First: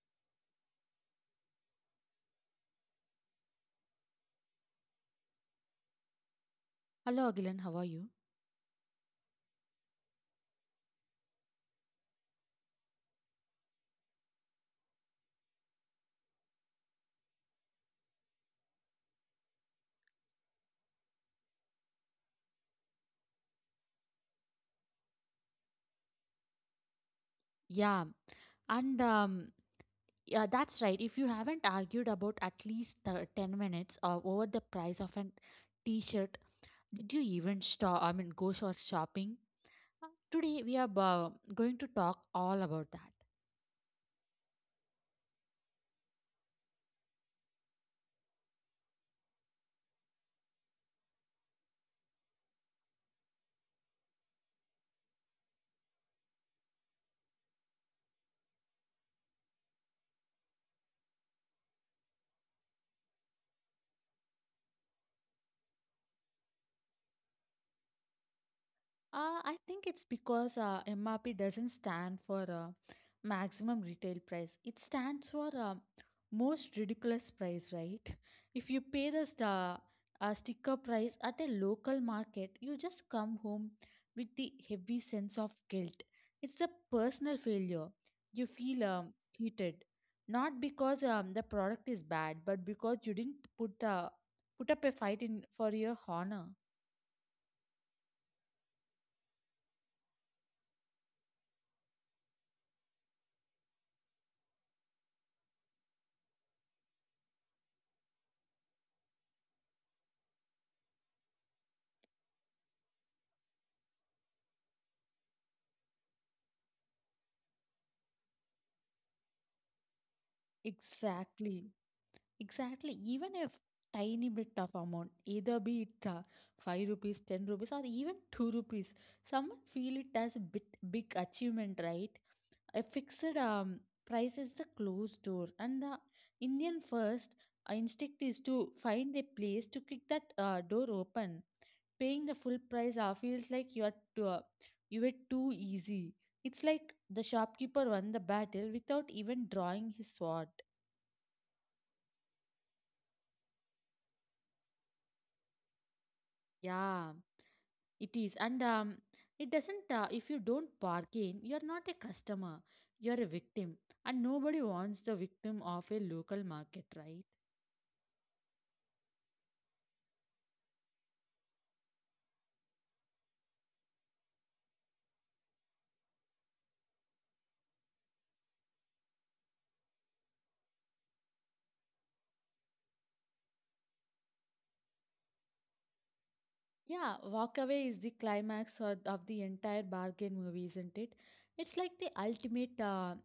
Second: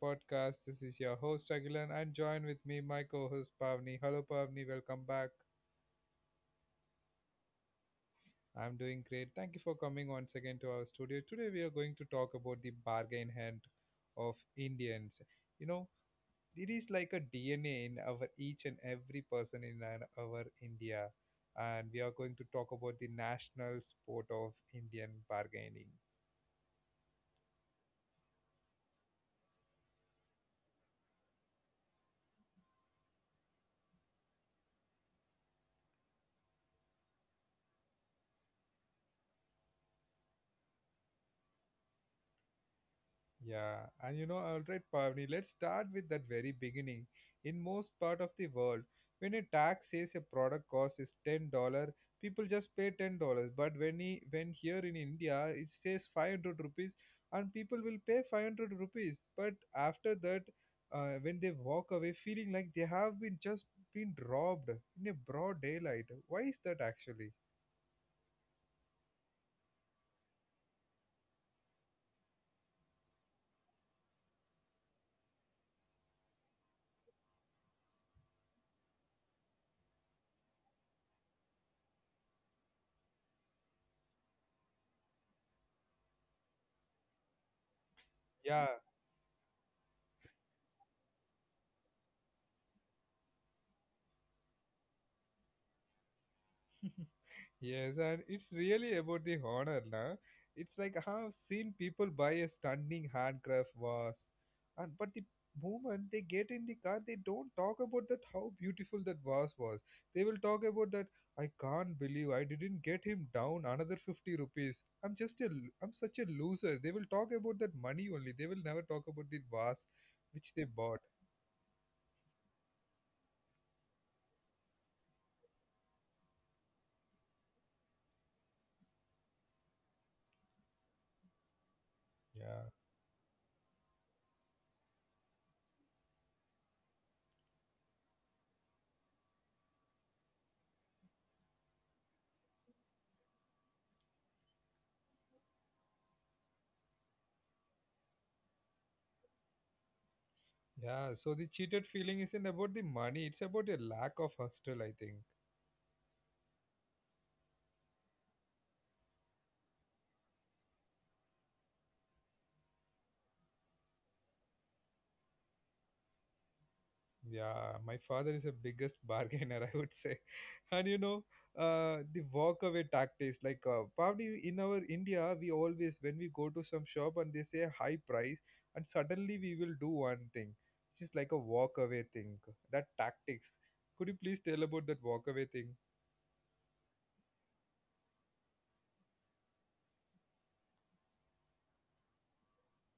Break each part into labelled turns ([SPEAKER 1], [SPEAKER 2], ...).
[SPEAKER 1] podcast. This is your host Agilan and join with me my co-host Pavni. Hello Pavni, welcome back.
[SPEAKER 2] Hello, Agilan. How are you?
[SPEAKER 1] I'm doing great. Thank you for coming once again to our studio. Today we are going to talk about the bargain hand of Indians. You know, it is like a DNA in our each and every person in our India, and we are going to talk about the national sport of Indian bargaining.
[SPEAKER 2] Yeah, and um, yeah, that's right. If you haven't argued about at least the 10 minutes over the price of an t-shirt, did you even stop? I mean, go shopping? Today we are going to talk all about that.
[SPEAKER 1] Yeah, and you know, all right, Pavni, let's start with that very beginning. In most part of the world, when a tax says a product cost is $10, people just pay $10. But when he, when here in India it says 500 rupees, and people will pay 500 rupees. But after that, when they walk away feeling like they have been just been robbed in a broad daylight, why is that actually?
[SPEAKER 2] I think it's because MRP doesn't stand for maximum retail price. It stands for most ridiculous price, right? If you pay the sticker price at a local market, you just come home with the heavy sense of guilt. It's a personal failure. You feel
[SPEAKER 1] Yeah.
[SPEAKER 2] cheated, not because the product is bad, but because you didn't put up a fight in for your honor.
[SPEAKER 1] Yes, and it's really about the honor, na? It's like I have seen people buy a stunning handcraft vase, and but the moment they get in the car, they don't talk about that how beautiful that vase was. They will talk about that I can't believe I didn't get him down another 50 rupees. I'm just I'm such a loser. They will talk about that money only. They will never talk about the vase which they bought.
[SPEAKER 2] Exactly. Exactly. Even if tiny bit of amount, either be it 5 rupees, 10 rupees, or even 2 rupees, someone feel it as a bit big achievement, right? A
[SPEAKER 1] Yeah.
[SPEAKER 2] fixed price is the closed door, and the Indian first instinct is to find a place to kick that door open. Paying the full price feels like you were too easy. It's like the shopkeeper won the battle without even drawing his sword.
[SPEAKER 1] Yeah, so the cheated feeling isn't about the money, it's about a lack of hustle, I think.
[SPEAKER 2] Yeah. It is, and it doesn't. If you don't bargain, you're not a customer. You're a victim, and nobody wants the victim of a local market, right?
[SPEAKER 1] Yeah, my father is the biggest bargainer, I would say. And you know, the walk away tactics, like probably in our India, we always, when we go to some shop and they say high price, and suddenly we will do one thing, which is like a walk away thing. That tactics. Could you please tell about that walk away thing?
[SPEAKER 2] Yeah, walk away is the climax of the entire bargain movie, isn't it? It's like the ultimate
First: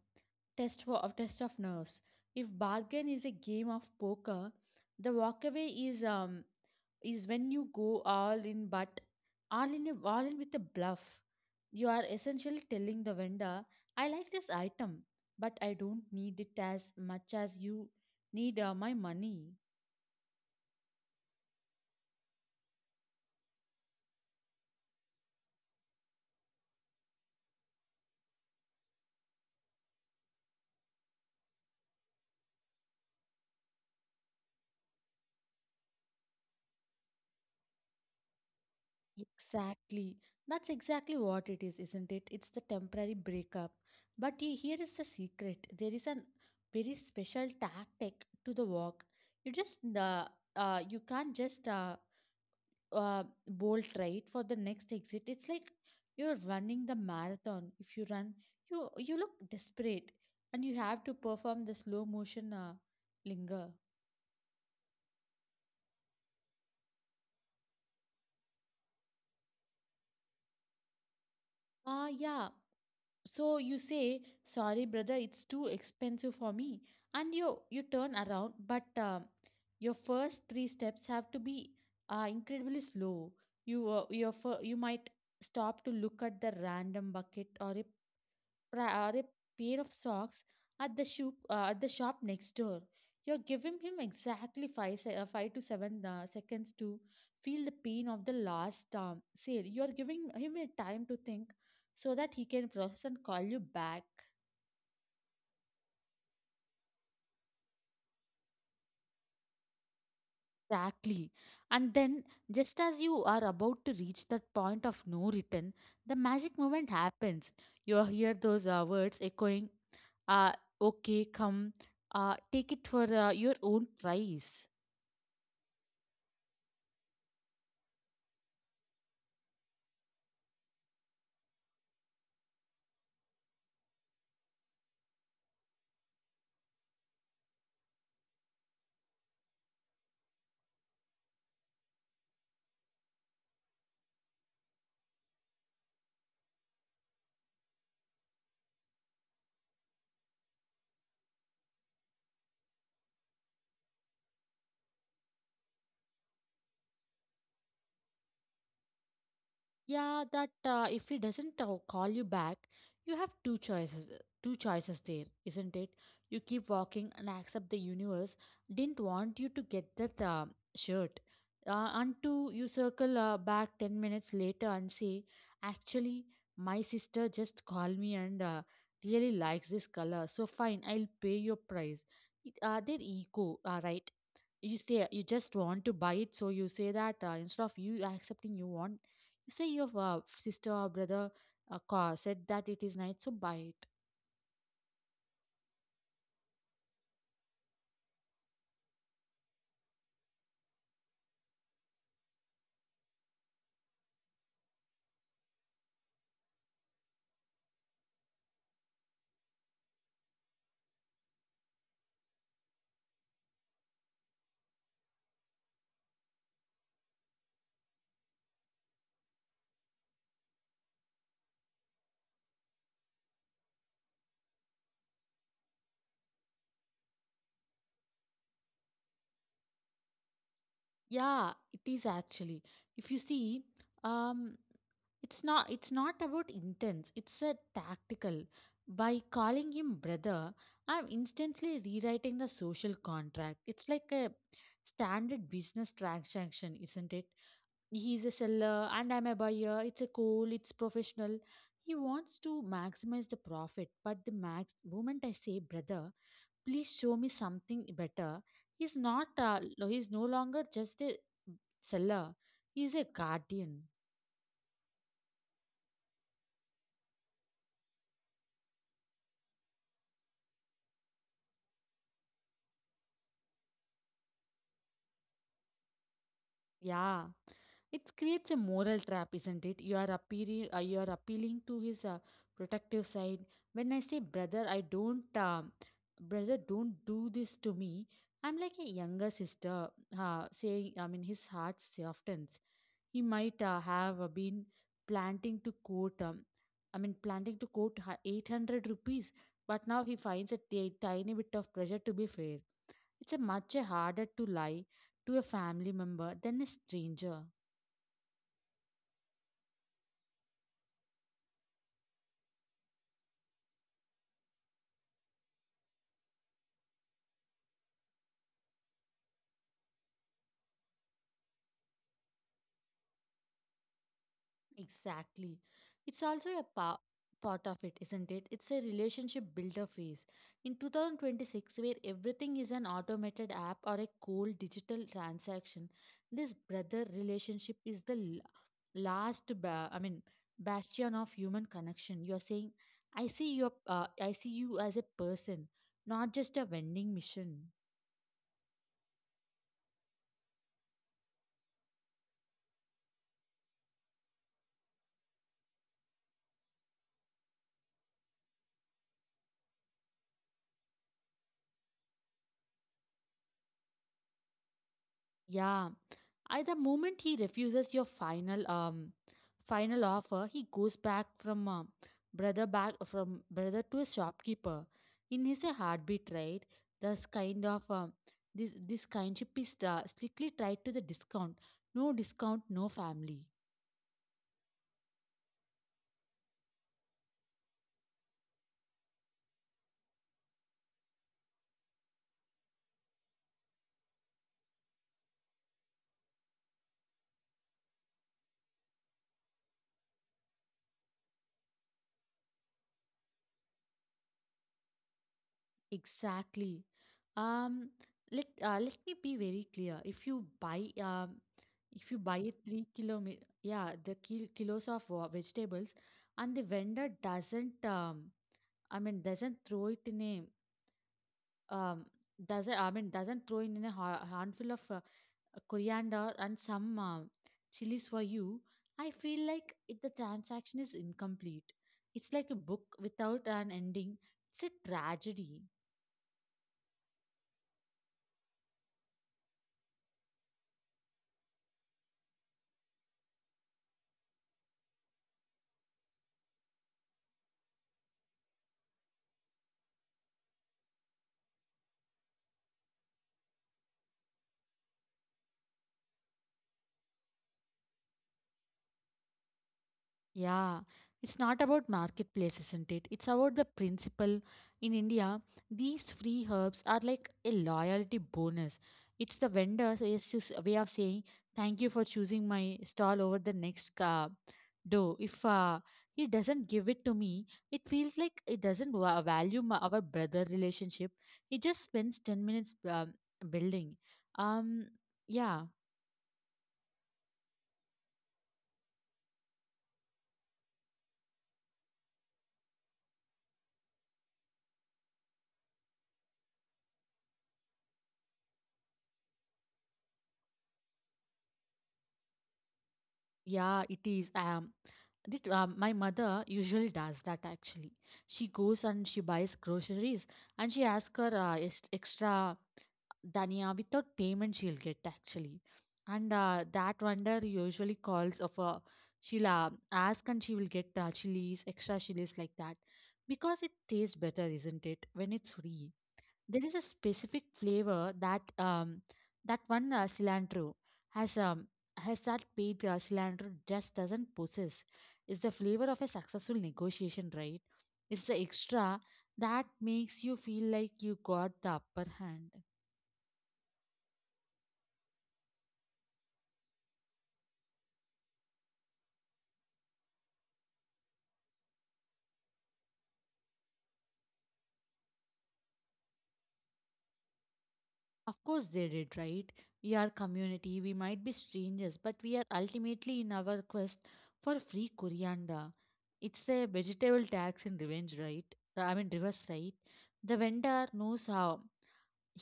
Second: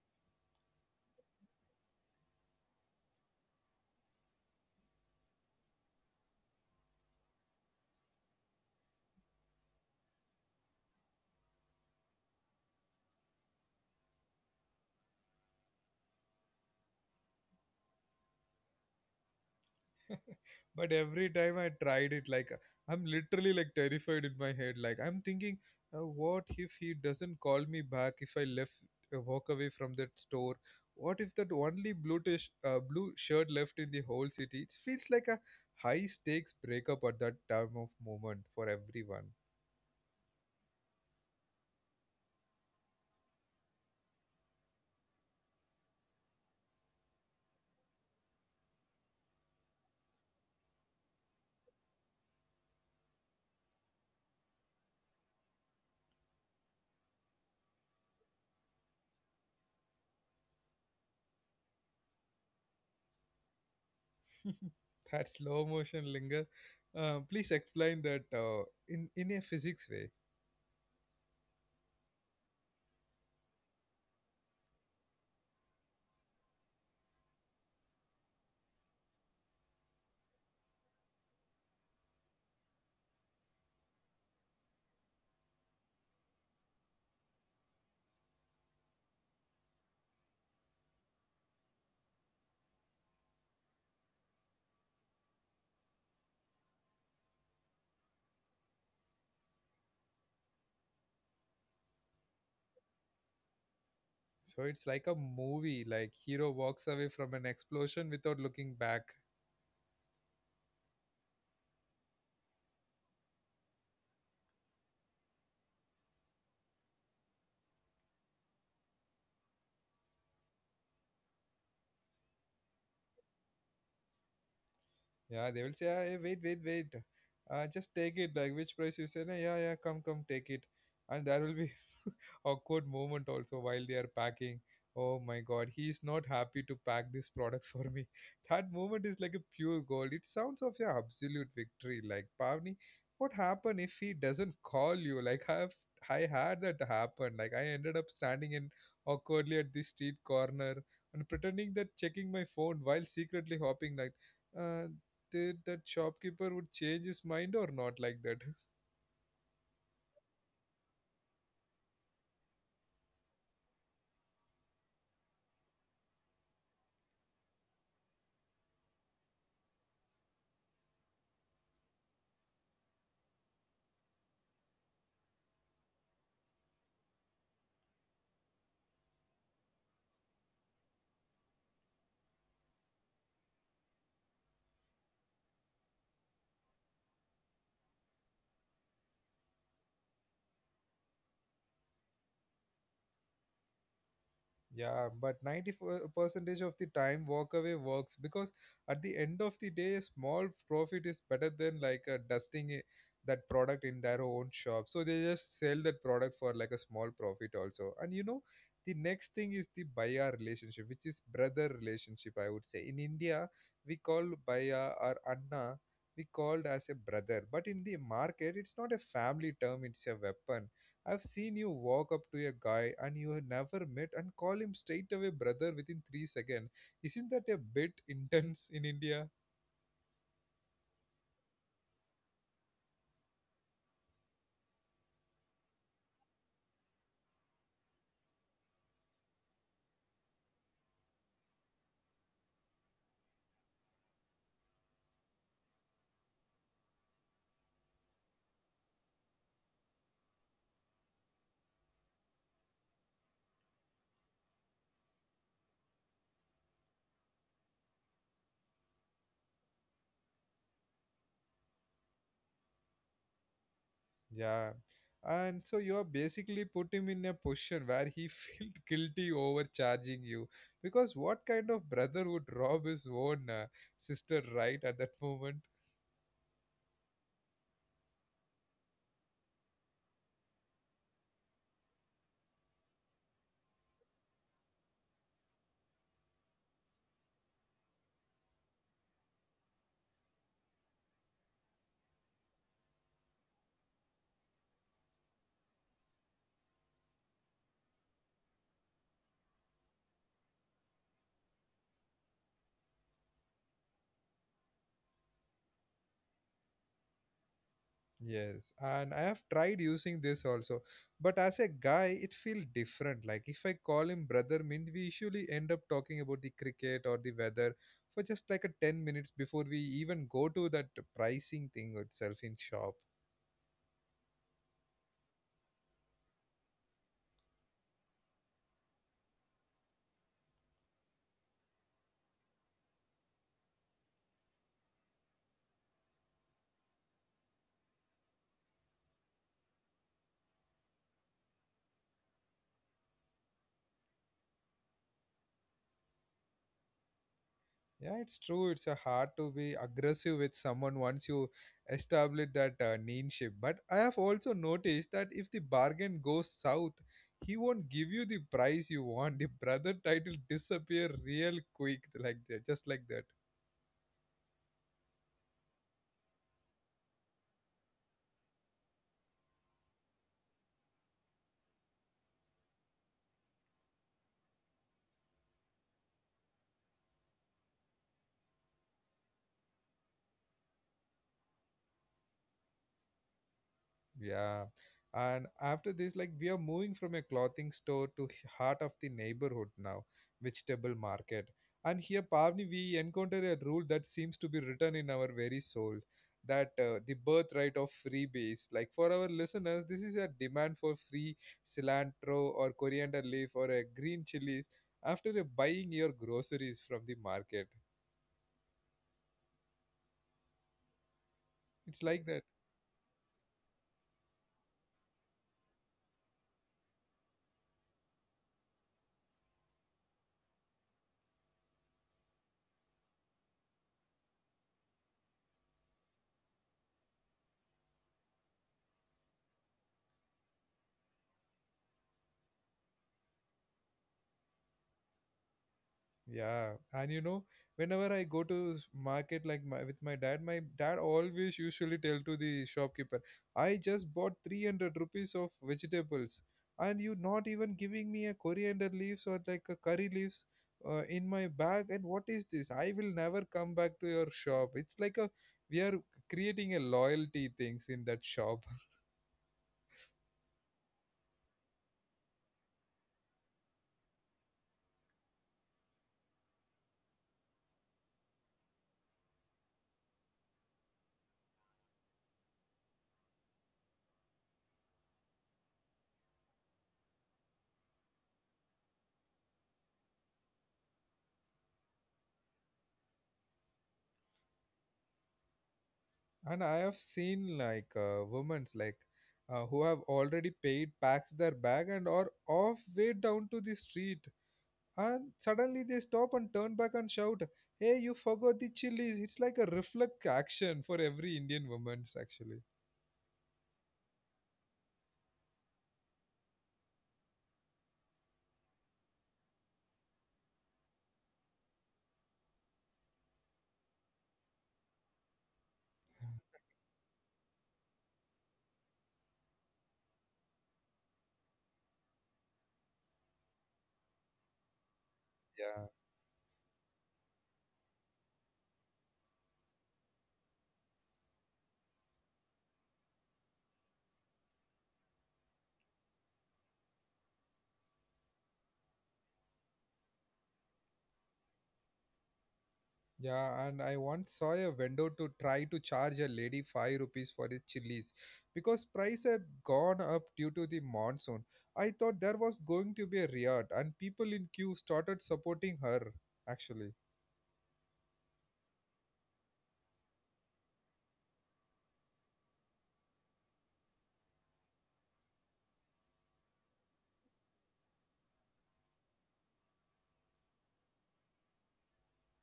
[SPEAKER 2] test of nerves. If bargain is a game of poker, the walk away is when you go all in with a bluff. You are essentially telling the vendor, I like this item, but I don't need it as much as you need my money.
[SPEAKER 1] But every time I tried it, like I'm literally like terrified in my head, like I'm thinking, what if he doesn't call me back if I left, walk away from that store? What if that only blue shirt left in the whole city? It feels like a high stakes breakup at that time of moment for everyone.
[SPEAKER 2] Exactly. That's exactly what it is, isn't it? It's the temporary breakup. But here is the secret: there is a very special tactic to the walk. You just uh, you can't just bolt right for the next exit. It's like you're running the marathon. If you run, you look desperate, and you have to perform the slow motion linger.
[SPEAKER 1] That slow motion linger, please explain that in a physics way.
[SPEAKER 2] Ah, yeah. So you say, sorry brother, it's too expensive for me, and you turn around, but your first three steps have to be incredibly slow. You you might stop to look at the random bucket or a pair of socks at the shop next door. You're giving him exactly five to seven seconds to feel the pain of the last sale. You're giving him a time to think so that he can process and call you back.
[SPEAKER 1] So it's like a movie like hero walks away from an explosion without looking back.
[SPEAKER 2] Exactly. And then, just as you are about to reach that point of no return, the magic moment happens. You hear those words echoing, uh, okay, come, take it for your own price.
[SPEAKER 1] Yeah, they will say, "Ah, hey, wait, wait, wait. Just take it. Like, which price you say? Nah, yeah, yeah, come, come, take it." And there will be awkward moment also while they are packing. Oh my god, he is not happy to pack this product for me. That moment is like a pure gold. It sounds of your absolute victory. Like Pavni, what happened if he doesn't call you? Like I had that happen. Like I ended up standing in awkwardly at this street corner and pretending that checking my phone while secretly hoping like, uh, did that shopkeeper would change his mind or not, like that.
[SPEAKER 2] Yeah, that if he doesn't call you back, you have two choices. Two choices there, isn't it? You keep walking and accept the universe didn't want you to get that shirt. Until you circle back 10 minutes later and say, actually, my sister just called me and really likes this color, so fine, I'll pay your price. Their ego, right? You say you just want to buy it, so you say that instead of you accepting. You want, you say your sister or brother said that it is nice, so buy it.
[SPEAKER 1] Yeah, but 90% of the time walk away works because at the end of the day, small profit is better than like dusting it, that product in their own shop. So they just sell that product for like a small profit also. And you know, the next thing is the buyer relationship, which is brother relationship, I would say. In India, we call buyer or Anna, we called as a brother. But in the market, it's not a family term, it's a weapon. I've seen you walk up to a guy and you have never met and call him straight away brother within 3 seconds. Isn't that a bit intense in India?
[SPEAKER 2] Yeah, it is actually. If you see, um it's not, it's not about intents, it's a tactical. By calling him brother, I'm instantly rewriting the social contract. It's like a standard business transaction, isn't it? He's a seller and I'm a buyer. It's a cool, it's professional. He wants to maximize the profit, but the max moment I say, brother, please show me something better. He's not, he's no longer just a seller, he's a guardian.
[SPEAKER 1] Yeah. And so you are basically put him in a position where he felt guilty overcharging you. Because what kind of brother would rob his own sister right at that moment?
[SPEAKER 2] Yeah, it creates a moral trap, isn't it? You are appealing to his protective side. When I say, brother, I don't, brother, don't do this to me. I'm like a younger sister, saying, I mean, his heart softens. He might have been planting to quote planting to quote 800 rupees, but now he finds a tiny bit of pressure to be fair. It's a much harder to lie to a family member than a stranger.
[SPEAKER 1] Yes, and I have tried using this also, but as a guy, it feels different. Like if I call him brother, mean we usually end up talking about the cricket or the weather for just like a 10 minutes before we even go to that pricing thing itself in shop.
[SPEAKER 2] Exactly. It's also a part of it, isn't it? It's a relationship builder phase. In 2026, where everything is an automated app or a cold digital transaction, this brother relationship is the last, bastion of human connection. You're saying, I see you as a person, not just a vending machine.
[SPEAKER 1] Yeah, it's true. It's a hard to be aggressive with someone once you establish that ninship. But I have also noticed that if the bargain goes south, he won't give you the price you want. The brother title disappear real quick, like that, just like that.
[SPEAKER 2] Yeah, at the moment he refuses your final offer, he goes back from brother to a shopkeeper. In his heartbeat, right? This kind of this kindship is strictly tied to the discount. No discount, no family.
[SPEAKER 1] Yeah. And after this, like we are moving from a clothing store to heart of the neighborhood now, vegetable market. And here, Pavni, we encounter a rule that seems to be written in our very soul, that the birthright of freebies. Like for our listeners, this is a demand for free cilantro or coriander leaf or a green chilies after buying your groceries
[SPEAKER 2] Exactly.
[SPEAKER 1] from the market.
[SPEAKER 2] Um, let me be very clear.
[SPEAKER 1] It's
[SPEAKER 2] If
[SPEAKER 1] like
[SPEAKER 2] you
[SPEAKER 1] that.
[SPEAKER 2] buy a 3 kilo, kilos of vegetables, and the vendor doesn't I mean, doesn't throw it in a um, doesn't I mean doesn't throw in a handful of coriander and some chilies for you. I feel like if the transaction is incomplete, it's like a book without an ending. It's a tragedy.
[SPEAKER 1] Yeah, and you know, whenever I go to market like my, with my dad always usually tell to the shopkeeper, I just bought 300 rupees of vegetables and you not even giving me a coriander leaves or like a curry leaves in my bag, and what is this? I will never come back to your shop. It's like a we are creating a loyalty things in that shop.
[SPEAKER 2] Yeah, it's not about marketplace, isn't it? It's about the principle. In India, these free herbs are like a loyalty bonus. It's the vendor's, it's just a way of saying thank you for choosing my stall over the next door. If he doesn't give it to me, it feels like it doesn't value my, our brother relationship. He just spends 10 minutes building. Um, yeah.
[SPEAKER 1] And I have seen like women's like, who have already paid, packs their bag and are off way down to the street. And suddenly they stop and turn back and shout, "Hey, you forgot the chilies!" It's like a reflex action for every Indian woman's actually.
[SPEAKER 2] Yeah, it is. My mother usually does that actually. She goes and she buys groceries and she asks her extra dhania without payment she'll get actually. And that vendor usually calls of a, she'll ask and she will get extra chilies like that because it tastes better, isn't it? When it's
[SPEAKER 1] Yeah.
[SPEAKER 2] free, there is a specific flavor that one cilantro has um has that paid cilantro just doesn't possess. It's the flavor of a successful negotiation, right? It's the extra that makes you feel like you got the upper hand.
[SPEAKER 1] Yeah, and I once saw a vendor to try to charge a lady 5 rupees for his chilies because price had gone up due to the monsoon. I thought there was going to be a riot, and people in queue started supporting her. Actually,
[SPEAKER 2] Of course they did, right? We are community. We might be strangers, but we are ultimately in our quest for free coriander. It's a vegetable tax in revenge, right? I mean reverse, right? The vendor knows how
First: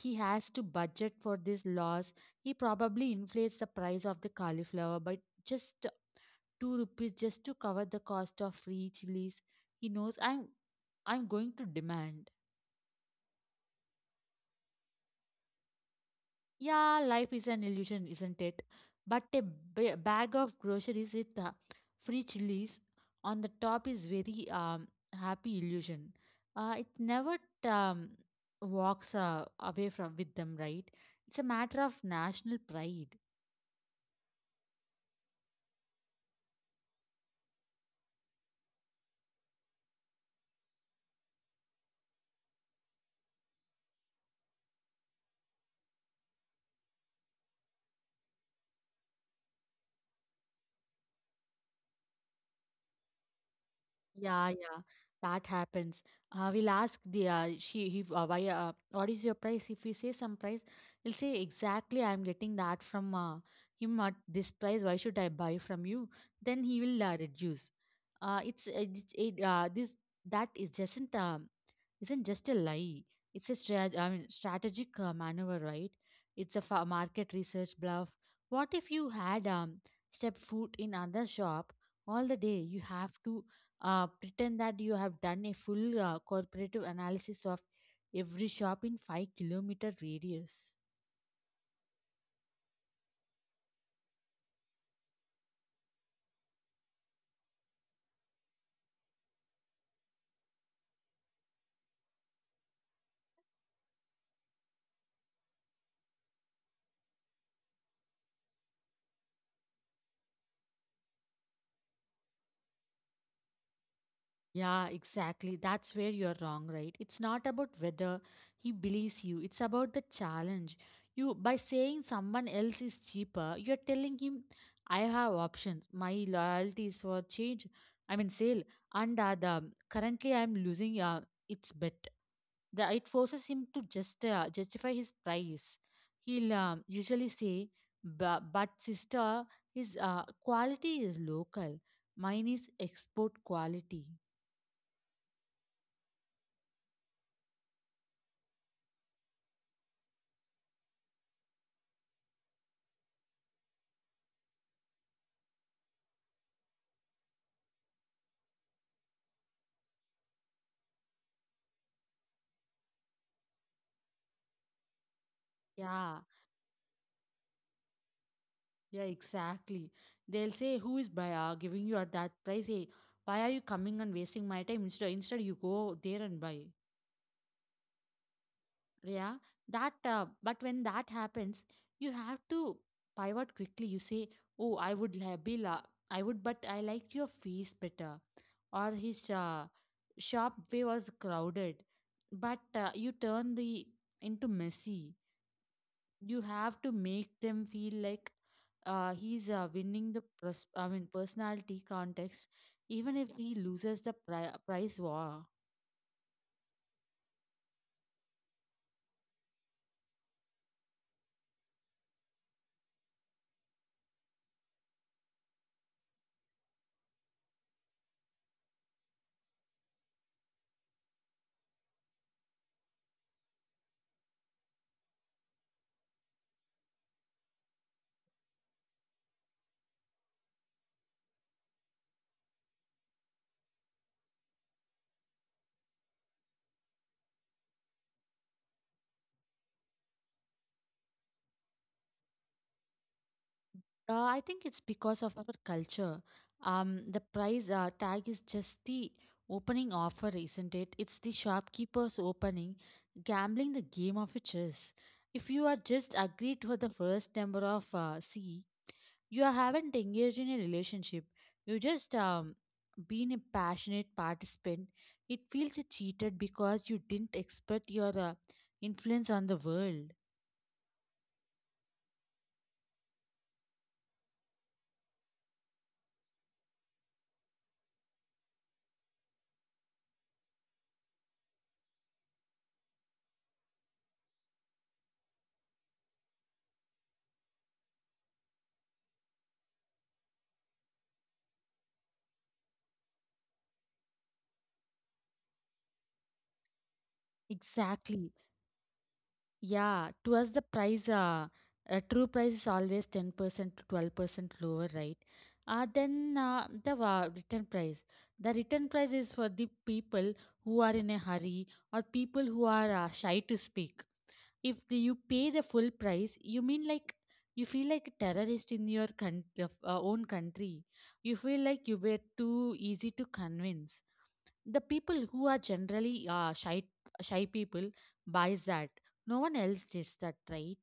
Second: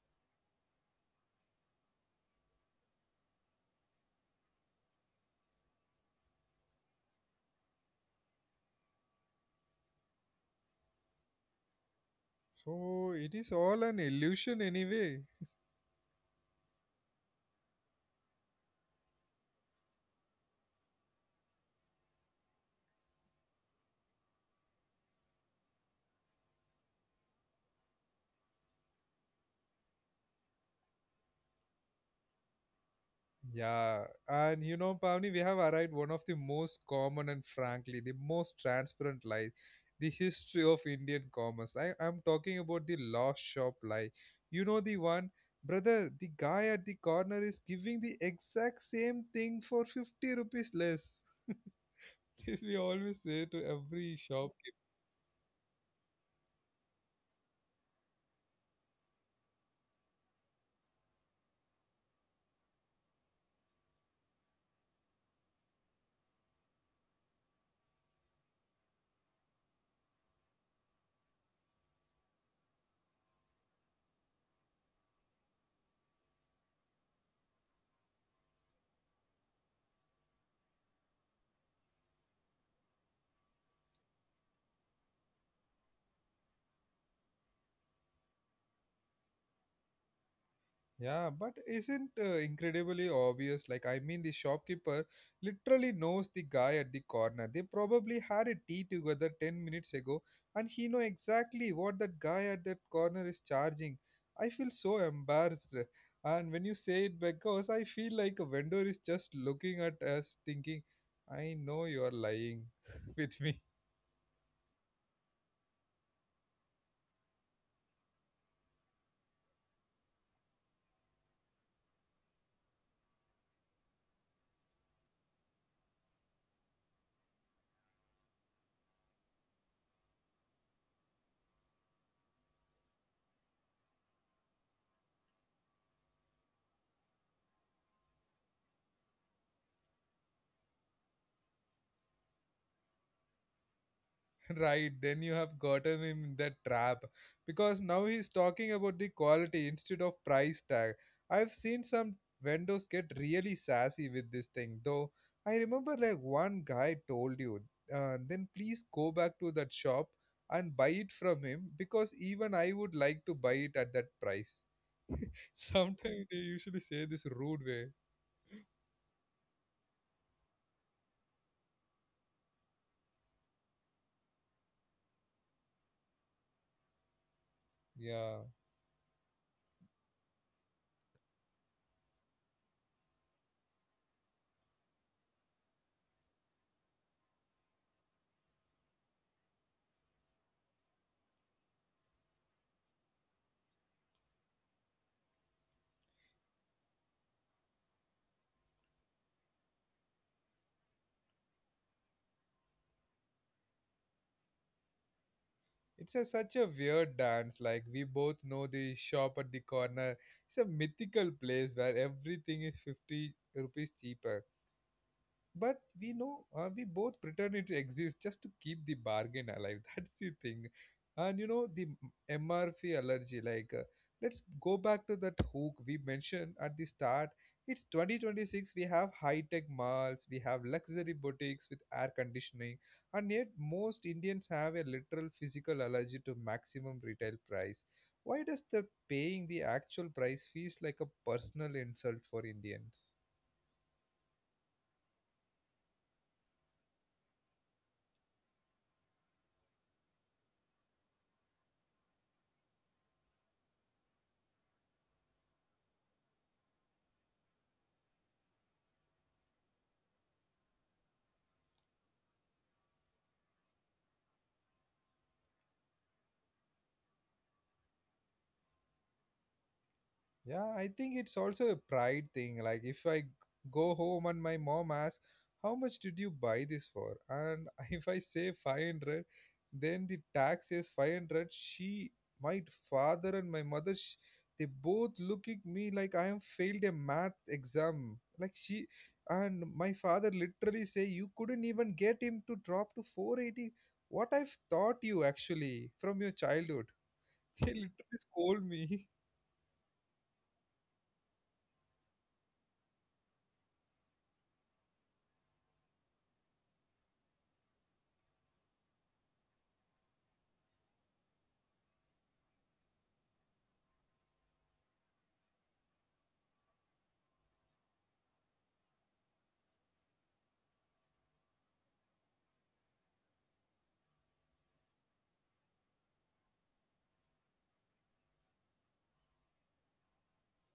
[SPEAKER 2] he has to budget for this loss. He probably inflates the price of the cauliflower by just two rupees just to cover the cost of free chilies. He knows I'm going to demand.
[SPEAKER 1] so it is all an illusion anyway.
[SPEAKER 2] Yeah, life is an illusion, isn't it? But a bag of groceries with free chilies on the top is very happy illusion. It never um, walks away from with them, right? It's a matter of national pride.
[SPEAKER 1] Yeah, and you know, Pavni, we have arrived one of the most common and frankly the most transparent lies, the history of Indian commerce. I'm talking about the lost shop lie. You know the one, brother, the guy at the corner is giving the exact same thing for 50 rupees less. This we always say to every shop.
[SPEAKER 2] Yeah, yeah, that happens. We'll ask the she he why what is your price? If we say some price, he'll say exactly I'm getting that from him at this price. Why should I buy from you? Then he will reduce. It's it, it this that is just isn't just a lie. It's a strategic maneuver, right? It's a market research bluff. What if you had stepped foot in another shop all the day? You have to pretend that you have done a full corporative analysis of every shop in 5-kilometer radius.
[SPEAKER 1] Yeah, but isn't incredibly obvious? Like, I mean, the shopkeeper literally knows the guy at the corner. They probably had a tea together 10 minutes ago, and he know exactly what that guy at that corner is charging. I feel so embarrassed. And when you say it, because I feel like a vendor is just looking at us thinking, I know you're lying with me.
[SPEAKER 2] Yeah, exactly. That's where you're wrong, right? It's not about whether he believes you, it's about the challenge. You, by saying someone else is cheaper, you're telling him I have options. My loyalty is for change. I mean sale. And the currently I'm losing its bet. It forces him to just justify his price. He'll usually say, But sister, his quality is local. Mine is export quality."
[SPEAKER 1] Right, then you have gotten him in that trap because now he's talking about the quality instead of price tag. I've seen some vendors get really sassy with this thing, though. I remember like one guy told you, then please go back to that shop and buy it from him because even I would like to buy it at that price.
[SPEAKER 2] Yeah,
[SPEAKER 1] Sometimes they usually say this rude way.
[SPEAKER 2] yeah, exactly. They'll say, "Who is buyer giving you at that price? Hey, why are you coming and wasting my time? Instead you go there and buy."
[SPEAKER 1] Yeah.
[SPEAKER 2] Yeah, that. But when that happens, you have to pivot quickly. You say, "Oh, I would la- be la- I would, but I liked your face better, or his shop way was crowded." But you turn the into messy. You have to make them feel like he's winning the personality contest, even if he loses the prize war.
[SPEAKER 1] It's a, such a weird dance. Like we both know the shop at the corner. It's a mythical place where everything is 50 rupees cheaper, but we know we both pretend it exists just to keep the bargain alive. That's the thing. And you know the MRP allergy, like let's go back to that hook we mentioned at the start. It's 2026, we have high-tech malls, we have luxury boutiques with air conditioning, and yet most Indians have a literal physical allergy to maximum retail price. Why does the paying the actual price feels like a personal insult for Indians?
[SPEAKER 2] I think it's because of our culture. The prize tag is just the opening offer, isn't it? It's the shopkeeper's opening, gambling the game of a chess. If you are just agreed for the first number of C, you haven't engaged in a relationship, you just been a passionate participant. It feels cheated because you didn't expect your influence on the world.
[SPEAKER 1] Yeah, I think it's also a pride thing. Like if go home and my mom asks, "How much did you buy this for?" and if I say 500, then the tax is 500. My father and my mother, sh they both look at me like I am failed a math exam. Like she and my father literally say, "You couldn't even get him to drop to 480. What I've taught you actually from your childhood." They literally
[SPEAKER 2] Exactly.
[SPEAKER 1] scold me.
[SPEAKER 2] Yeah, to us the price true price is always 10% to 12% lower, right? The written price, the written price is for the people who are in a hurry, or people who are shy to speak. If the- You pay the full price, you mean like you feel like a terrorist in your own country. You feel like you were too easy to convince. The people who are generally shy people buys that. No one else does that, right?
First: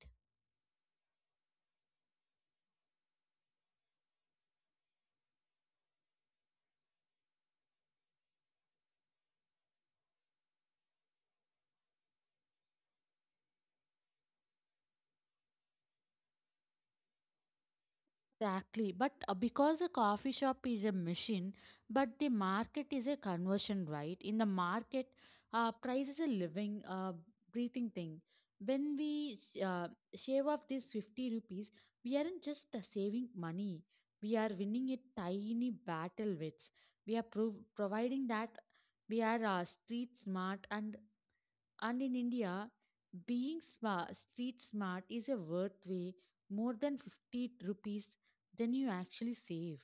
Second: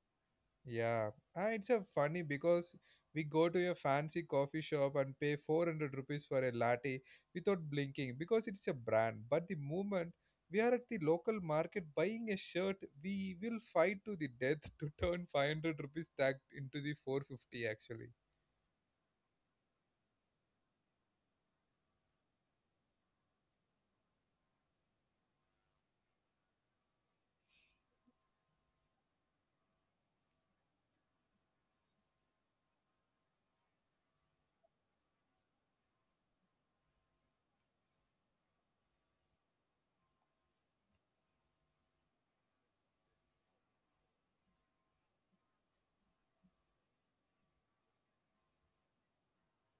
[SPEAKER 1] Yeah, ah, it's a funny because we go to a fancy coffee shop and pay 400 rupees for a latte without blinking because it's a brand. But the moment we are at the local market buying a shirt, we will fight to the death to turn 500 rupees tagged into the 450 actually.
[SPEAKER 2] Exactly. But because a coffee shop is a machine, but the market is a conversion, right? In the market, price is a living, breathing thing. When we shave off these 50 rupees, we aren't just saving money. We are winning a tiny battle with. We are providing that we are street smart, and in India, being street smart is a worth way more than 50 rupees than you actually save.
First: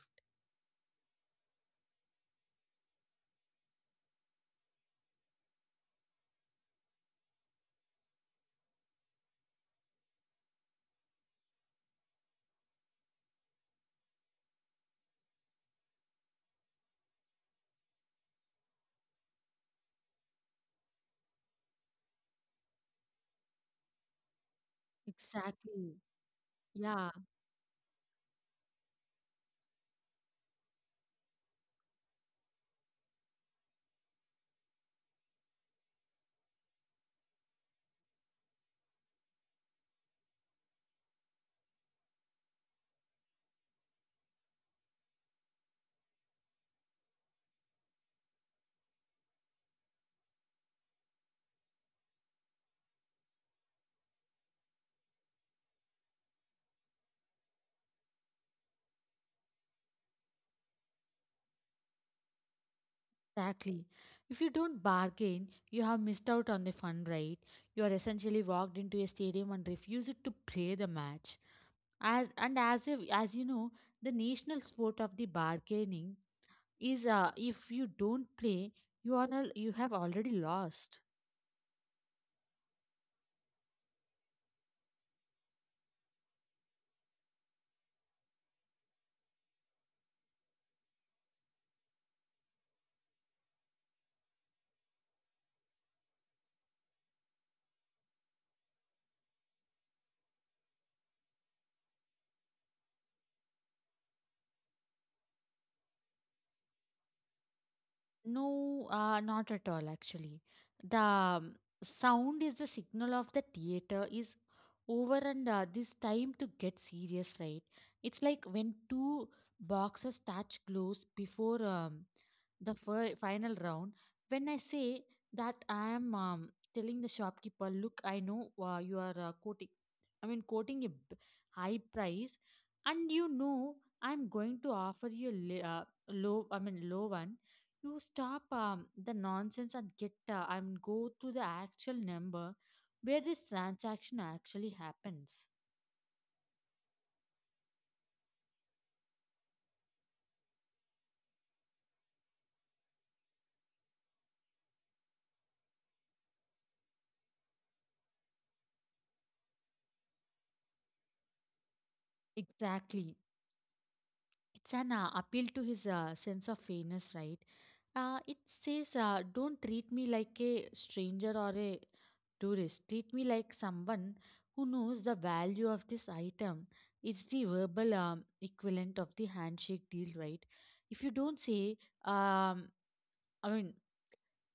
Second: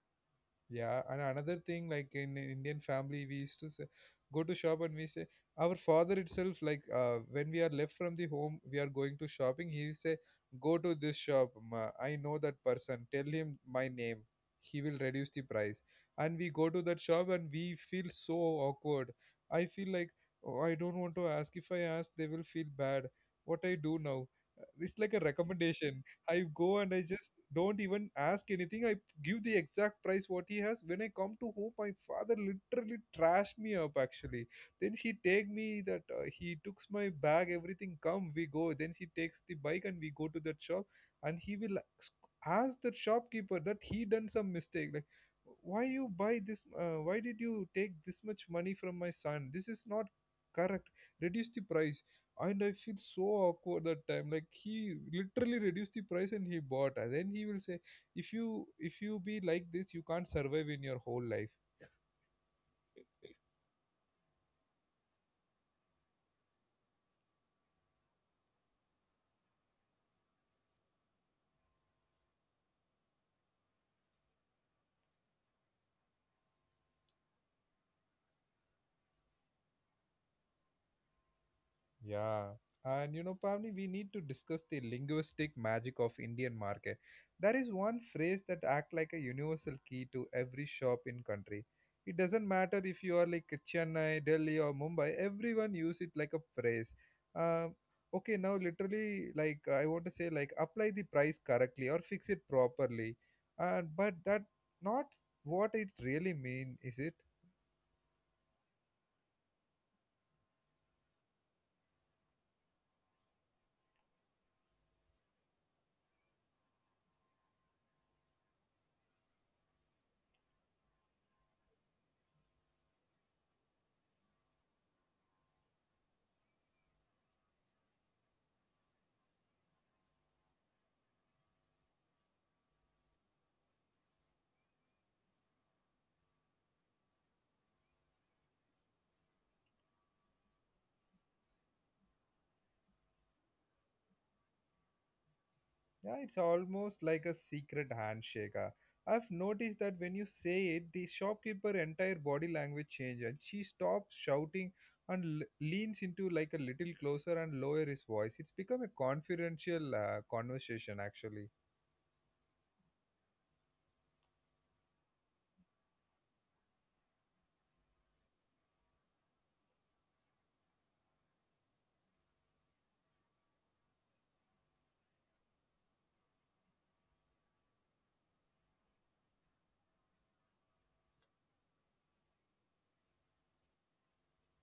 [SPEAKER 1] Yeah, and another thing, like in an Indian family, we used to say, go to shop and we say, our father itself, like when we are left from the home, we are going to shopping. He will say, go to this shop. Ma. I know that person. Tell him my name. He will reduce the price. And we go to that shop and we feel so awkward. I feel like oh, I don't want to ask. If I ask, they will feel bad. What I do now? It's like a recommendation.
[SPEAKER 2] Exactly.
[SPEAKER 1] I go and I
[SPEAKER 2] Yeah,
[SPEAKER 1] just don't even ask anything. I give the exact price what he has. When I come to home, my father literally trashed me up actually. Then he take me that he took my bag, everything. Come, we go. Then he takes the bike and we go to that shop, and he will ask that shopkeeper that he done some mistake. Like, why you buy this? Why did you take this much money from my son? This is not correct. Reduce the price and I feel so awkward that time. Like he literally reduced the price and he bought. And then he will say, if you be like this, you can't survive in your whole life.
[SPEAKER 2] exactly. If you don't bargain, you have missed out on the fun, right? You are essentially walked into a stadium and refused to play the match. As and as if, as you know, the national sport of the bargaining is, if you don't play, you are you have already lost.
[SPEAKER 1] Yeah, and you know, Pavni, we need to discuss the linguistic magic of Indian market. There is one phrase that act like a universal key to every shop in country. It doesn't matter if you are like Chennai, Delhi, or Mumbai. Everyone use it like a phrase. Um, okay, now literally, like I want to say, like apply the price correctly or fix it properly. And but that not what it really mean, is it?
[SPEAKER 2] No, not at all, actually. The sound is the signal of the theater is over, and this time to get serious, right? It's like when two boxers touch gloves before the fir final round. When I say that I am telling the shopkeeper, look, I know you are quoting a high price, and you know I'm going to offer you a low, I mean, low one. You stop the nonsense and get and go to the actual number where this transaction actually happens.
[SPEAKER 1] Yeah, it's almost like a secret handshake. Ah. I've noticed that when you say it, the shopkeeper entire body language change and she stops shouting and leans into like a little closer and lower his voice. It's become a confidential conversation actually.
[SPEAKER 2] Exactly. It's an appeal to his sense of fairness, right? It says, don't treat me like a stranger or a tourist. Treat me like someone who knows the value of this item. It's the verbal equivalent of the handshake deal, right? If you don't say, um, I mean,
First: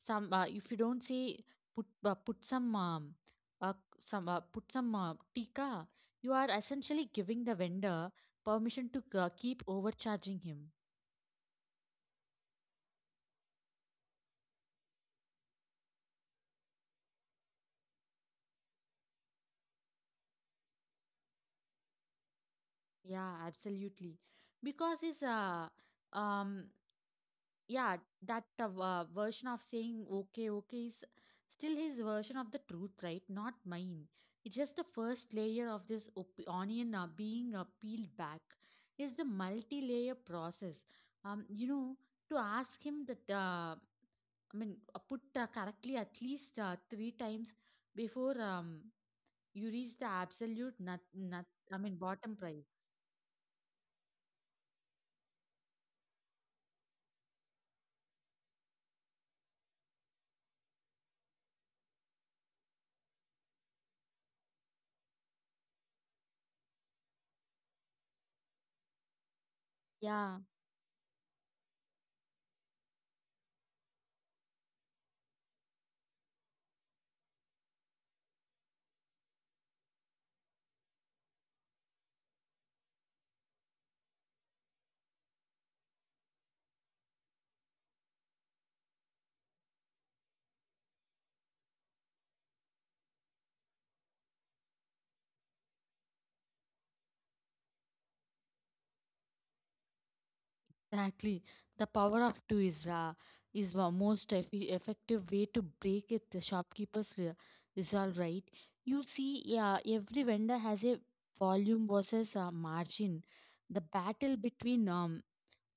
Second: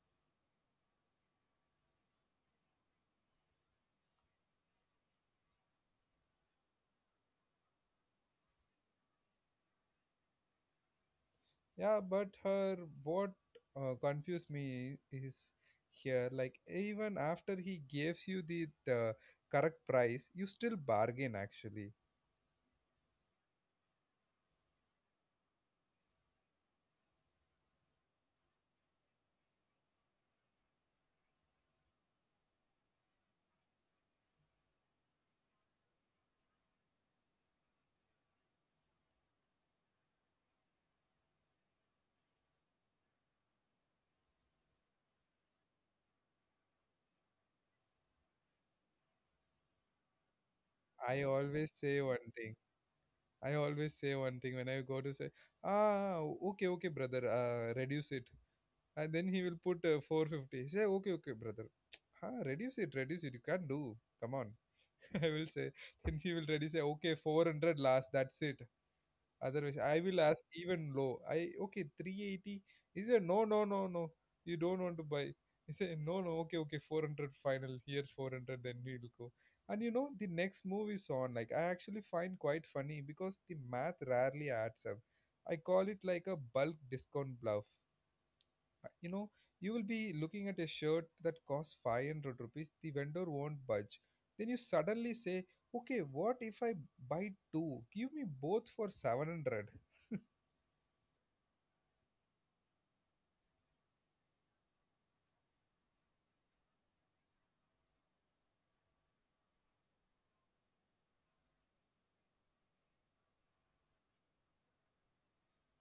[SPEAKER 2] Some if you don't say put some uh, put some tikka, you are essentially giving the vendor permission to keep overcharging him.
[SPEAKER 1] Yeah, but her what confused me is here like even after he gives you the correct price, you still bargain actually.
[SPEAKER 2] Yeah, absolutely, because um Yeah, that version of saying okay, okay is still his version of the truth, right? Not mine. It's just the first layer of this onion being peeled back. Is the multi-layer process. You know, to ask him that put correctly at least three times before you reach the absolute nut,
[SPEAKER 1] I
[SPEAKER 2] nut
[SPEAKER 1] always
[SPEAKER 2] I
[SPEAKER 1] say
[SPEAKER 2] mean
[SPEAKER 1] one
[SPEAKER 2] bottom
[SPEAKER 1] thing.
[SPEAKER 2] price.
[SPEAKER 1] I always say one thing when I go to say, ah, okay, okay, brother, reduce it. And then he will put 450. He say, okay, okay, brother, huh, reduce it. You can't do. Come on. I will say, then he will ready say, okay, 400 last. That's it. Otherwise, I will ask
[SPEAKER 2] Yeah.
[SPEAKER 1] even low. I okay, 380. He said, no, no, no, no. You don't want to buy. He said, no, no, okay, okay, 400 final. Here's 400, then we'll go. And you know, the next move is on. Like, I actually find quite funny because the math rarely adds up. I call it like a bulk discount bluff. You know, you will be looking at a shirt that costs 500 rupees, the vendor won't budge. Then you suddenly say, okay, what if I buy two? Give me both for 700.
[SPEAKER 2] Exactly. The power of two is the most effective way to break it. The shopkeeper's resolve, right? You see, yeah, every vendor has a volume versus a margin. The battle between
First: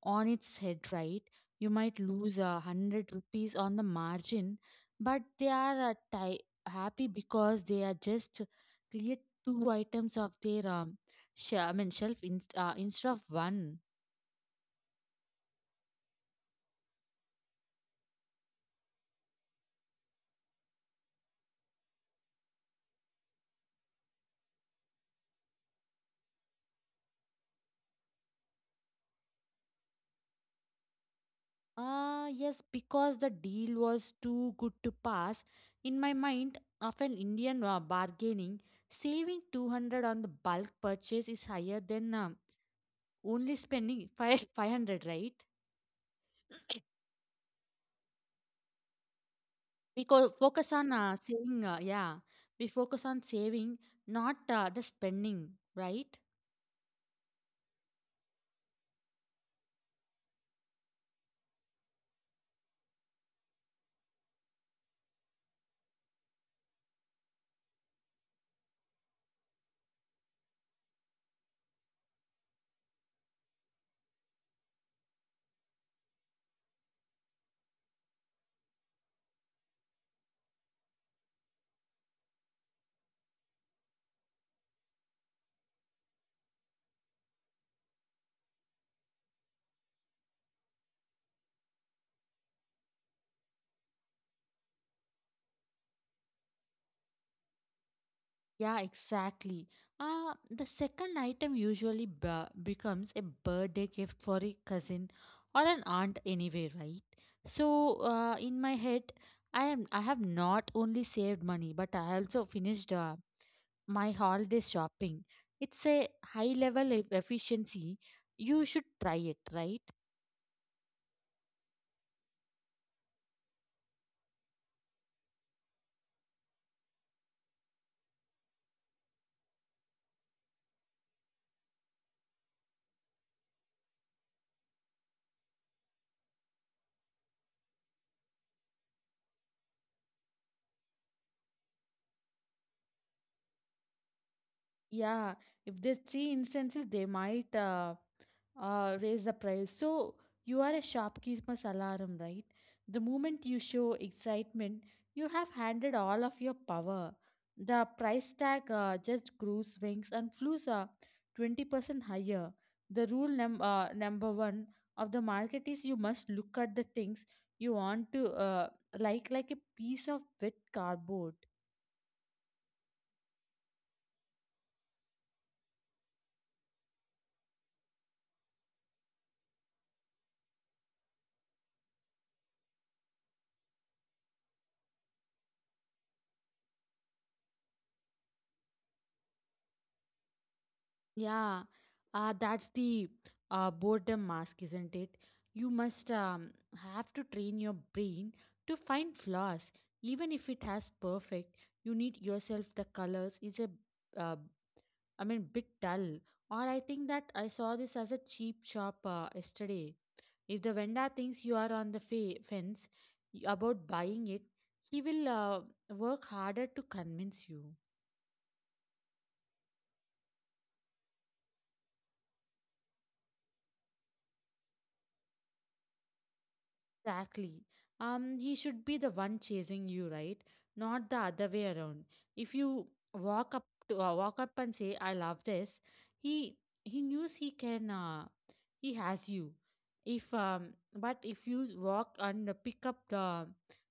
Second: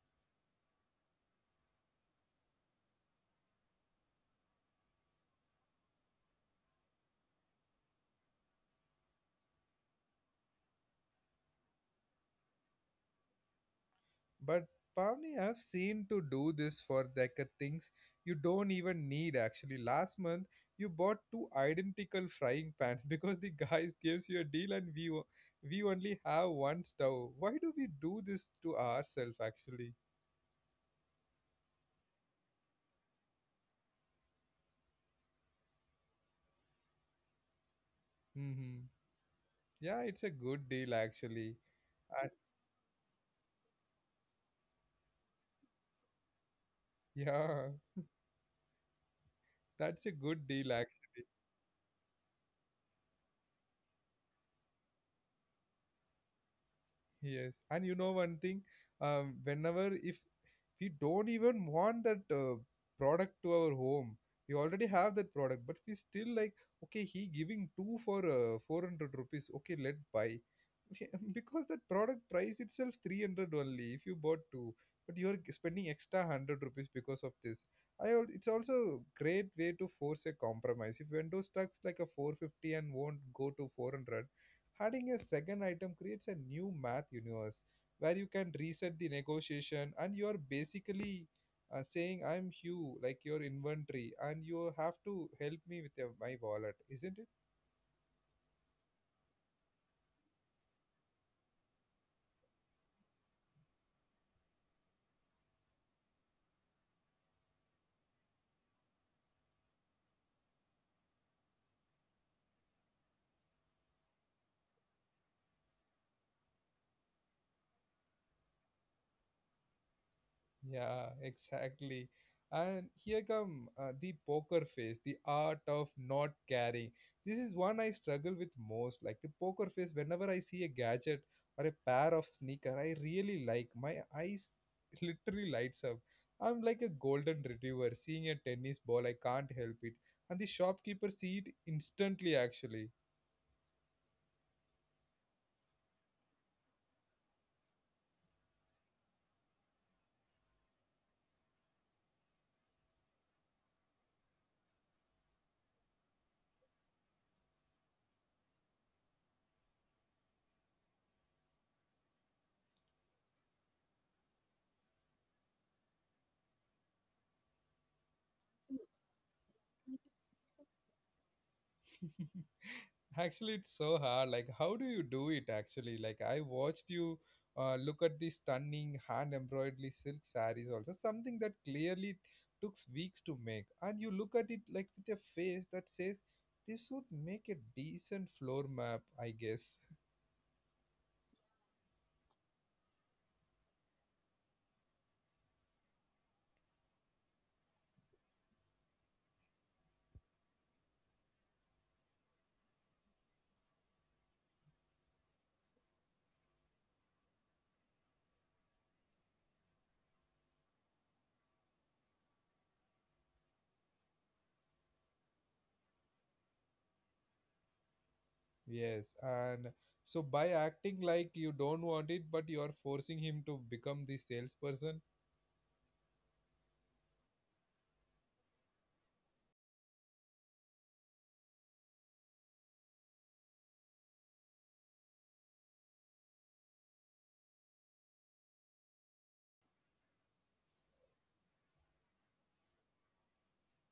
[SPEAKER 2] on its head, right? You might lose a hundred rupees on the margin, but they are happy because they are just clear two items of their shelf instead of one.
[SPEAKER 1] But Pavni, I've seen to do this for like things you don't even need actually. Last month you bought two identical frying pans because the guys gives you a deal and we only have one stove. Why do we do this to ourselves actually?
[SPEAKER 2] Ah, yes, because the deal was too good to pass. In my mind, of an Indian bargaining,
[SPEAKER 1] Mm-hmm.
[SPEAKER 2] saving 200
[SPEAKER 1] Yeah,
[SPEAKER 2] on the
[SPEAKER 1] it's a
[SPEAKER 2] bulk
[SPEAKER 1] good deal
[SPEAKER 2] purchase is
[SPEAKER 1] actually.
[SPEAKER 2] higher than
[SPEAKER 1] And
[SPEAKER 2] only spending five 500, right?
[SPEAKER 1] yeah, that's
[SPEAKER 2] We
[SPEAKER 1] a
[SPEAKER 2] co
[SPEAKER 1] good deal
[SPEAKER 2] focus on
[SPEAKER 1] actually.
[SPEAKER 2] we focus on saving, not the spending, right?
[SPEAKER 1] Yes, and you know one thing, whenever if we don't even want that product to our home, we already have that product, but we still like, okay, he giving two for 400 rupees. Okay, let buy. Because that product price itself 300 only if you bought two, but you're spending extra 100 rupees because of this. It's also great way to force a compromise if window stocks like a 450 and won't go to 400. Adding a second item creates a new math universe where you can reset the negotiation and you are basically saying I'm hugh like your inventory and you have to help me with your, my wallet, isn't it?
[SPEAKER 2] Yeah, exactly. The second item usually becomes a birthday gift for a cousin or an aunt anyway, right? So, in my head, I have not only saved money, but I also finished my holiday shopping. It's a high level efficiency. You should try it, right?
[SPEAKER 1] Yeah, exactly. And here come the poker face, the art of not caring. This is one I struggle with most. Like the poker face, whenever I see a gadget or a pair of sneaker I really like, my eyes literally lights up. I'm like a golden retriever seeing a tennis ball. I can't help it, and the shopkeeper see it instantly. Actually.
[SPEAKER 2] Yeah, if they see instances, they might. Raise the price. So you are a shopkeeper's alarm, right? The moment you show excitement, you have handed all of your power. The price tag just grew, swings, and flews 20% higher. The rule number one of the market is you must look at the things you want to like a piece of wet cardboard.
[SPEAKER 1] Actually, it's so hard. Like, how do you do it? Actually, like I watched you look at the stunning hand embroidery silk sarees, also something that clearly took weeks to make, and you look at it like with a face that says, "This would make a decent floor map, I guess."
[SPEAKER 2] Yeah, that's the boredom mask, isn't it? You must have to train your brain to find flaws, even if it has perfect. You need yourself the colors is a, uh, bit dull. Or I think that I saw this as a cheap shop yesterday. If the vendor thinks you are on the fence about buying it, he will work harder to convince you.
[SPEAKER 1] Yes, and so by acting like you don't want it, but you are forcing him to become the salesperson,
[SPEAKER 2] Exactly. He should be the one chasing you, right? Not the other way around. If you walk up and say, "I love this," he he knows he can he has you. If But if you walk and pick up the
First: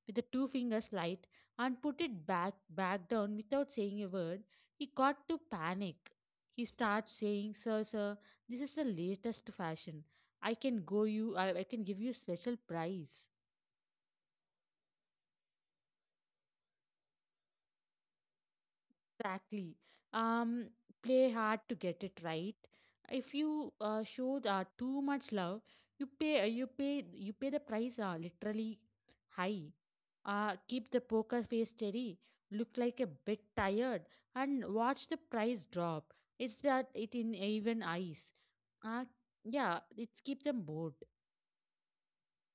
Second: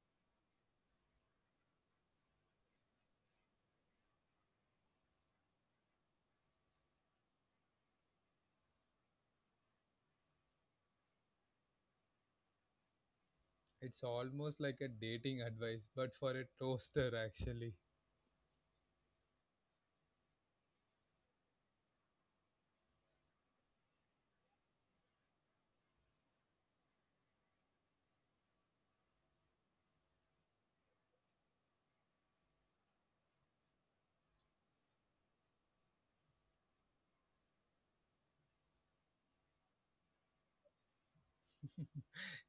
[SPEAKER 2] with the two fingers light and put it back down without saying a word, he got to panic. He starts saying, "Sir, sir, this is the latest fashion. I can go you. I can give you special price."
[SPEAKER 1] it's almost like a dating advice, but for a toaster, actually.
[SPEAKER 2] Exactly. Um, Play hard to get it right. If you show too much love, you pay you pay you pay the price literally high. Keep the poker face steady, look like a bit tired, and watch the price drop. It's that it in even eyes. Uh, yeah, it's keep them bored.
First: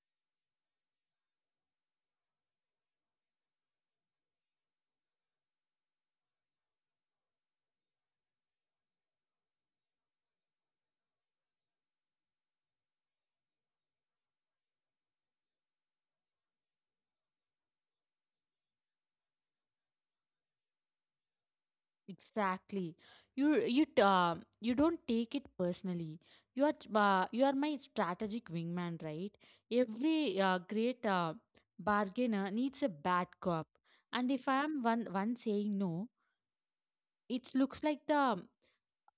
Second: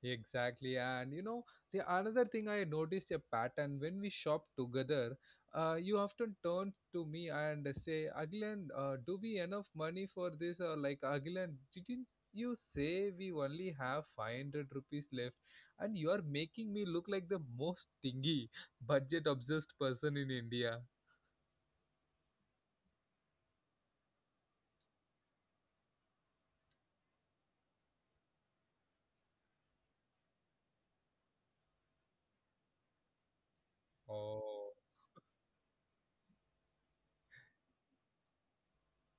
[SPEAKER 1] Exactly, and you know the another thing I noticed a pattern when we shop together. You often turn to me and say, "Aglan, do we enough money for this?" Or like, "Aglan, didn't you say we only have 500 rupees left?" And you are making me look like the most stingy, budget-obsessed person in India.
[SPEAKER 2] Exactly. You you t- uh, you don't take it personally. You are my strategic wingman, right? Every great bargainer needs a bad cop, and if I
[SPEAKER 1] Oh.
[SPEAKER 2] am one saying no, it looks like the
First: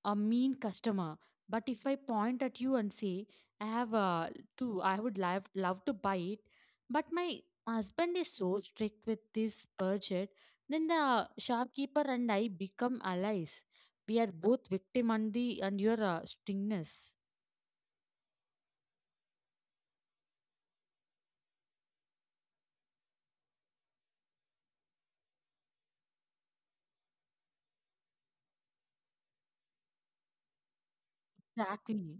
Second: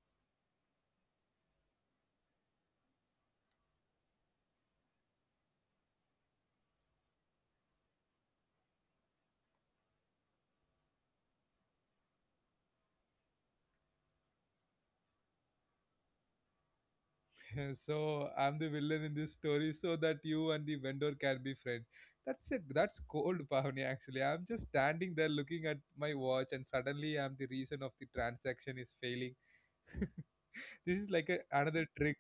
[SPEAKER 2] a mean customer. But if I point at you and say, I have I would love to buy it, but my husband is so strict with this budget, then the shopkeeper and I become allies. We are both victim and the and your stringness.
[SPEAKER 1] So I'm the villain in this story so that you and the vendor can be friends. That's it. That's cold, Pavni, actually. I'm just standing there looking at my watch and suddenly I'm the reason of the transaction is failing. This is like a, another
[SPEAKER 2] Exactly.
[SPEAKER 1] trick.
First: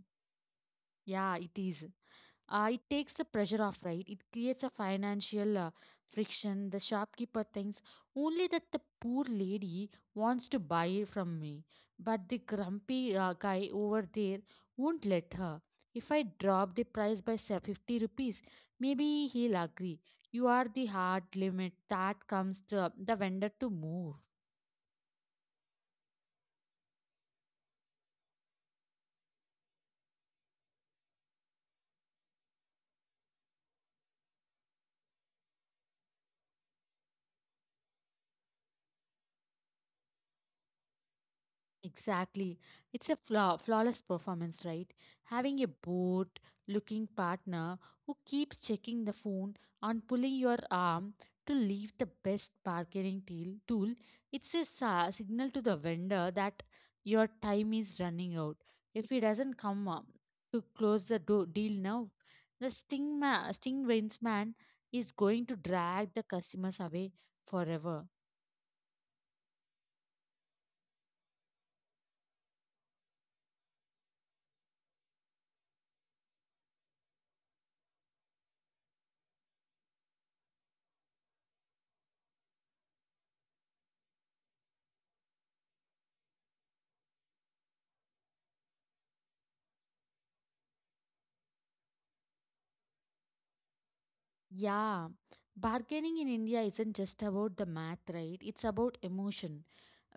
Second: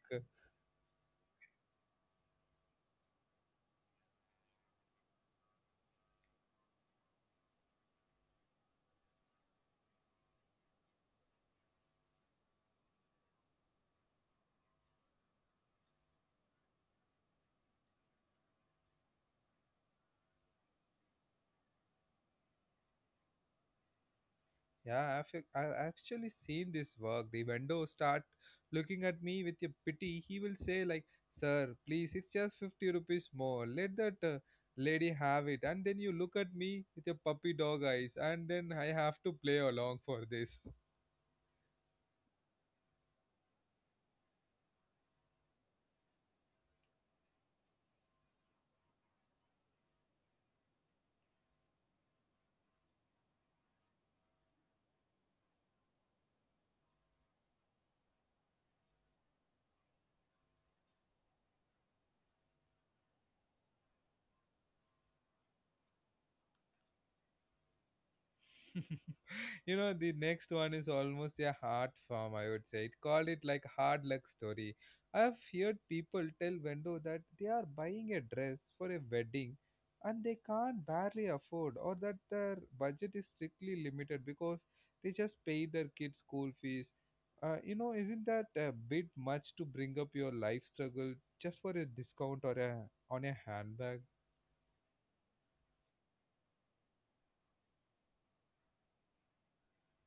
[SPEAKER 2] Yeah, it is. It takes the pressure off, right? It creates a financial friction. The shopkeeper thinks only that the poor lady wants to buy from me, but the grumpy guy over there won't let her. If I drop the price by say, 50 rupees, maybe he'll agree. You are the hard limit that comes to the vendor to move.
[SPEAKER 1] Yeah, I've actually seen this work. The vendor start looking at me with a pity. He will say like, "Sir, please, it's just 50 rupees more. Let that lady have it." And then you look at me with your puppy dog eyes, and then I have to play along for this.
[SPEAKER 2] Exactly. It's a flawless performance, right? Having a bored looking partner who keeps checking the phone and pulling your arm to leave the best bargaining deal tool, it's a signal to the vendor that your time is running out. If he doesn't come up to close the deal now, the sting wins man is going to drag the customers away forever.
[SPEAKER 1] You know the next one is almost a heart farm, I would say. It called it like hard luck story. I have heard people tell vendor that they are buying a dress for a wedding and they can't barely afford or that their budget is strictly limited because they just pay their kids school fees. You know, isn't that a bit much to bring up your life struggle just for a discount or a on a handbag?
[SPEAKER 2] Yeah, bargaining in India isn't just about the math, right? It's about emotion.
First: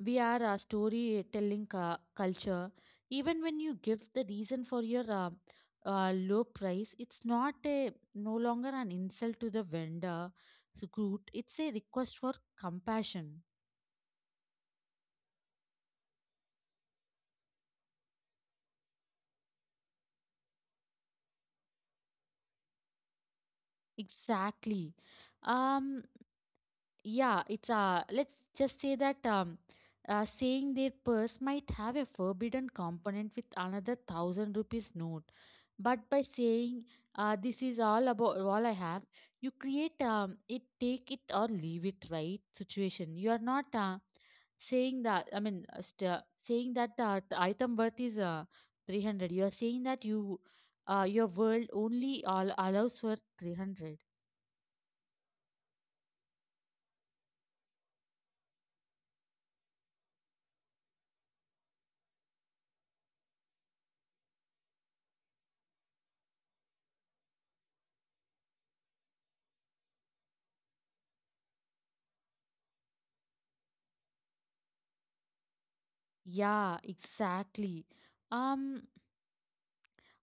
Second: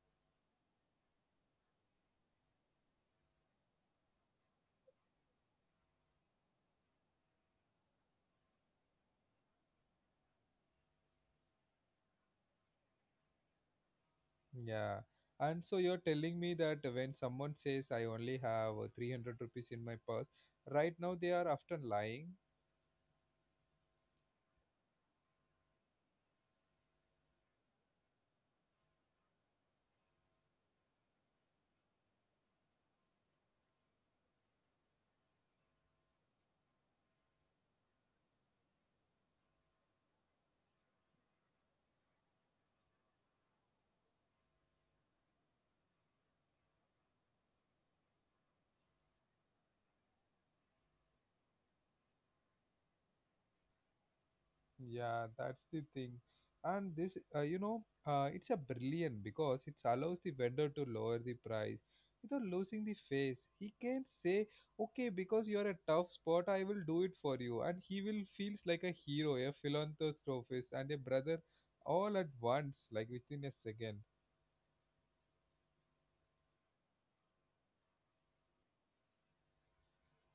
[SPEAKER 2] We are a storytelling culture. Even when you give the reason for your low price, it's not a no longer an insult to the vendor, it's a good. It's a request for compassion.
[SPEAKER 1] Yeah. And so you're telling me that when someone says I only have 300 rupees in my purse, right now they are often lying.
[SPEAKER 2] Exactly. Um. Yeah. It's. Let's just say that saying their purse might have a forbidden component with another thousand rupees note, but by saying, this is all about all I have, you create it take it or leave it right situation. You are not saying that I mean st- saying that the item worth is 300, you are saying that you your world only all allows for 300.
[SPEAKER 1] Yeah, that's the thing. And it's a brilliant because it allows the vendor to lower the price without losing the face. He can say, okay, because you're a tough spot, I will do it for you. And he will feels like a hero, a philanthropist and a brother all at once, like within a second.
[SPEAKER 2] Yeah, exactly. um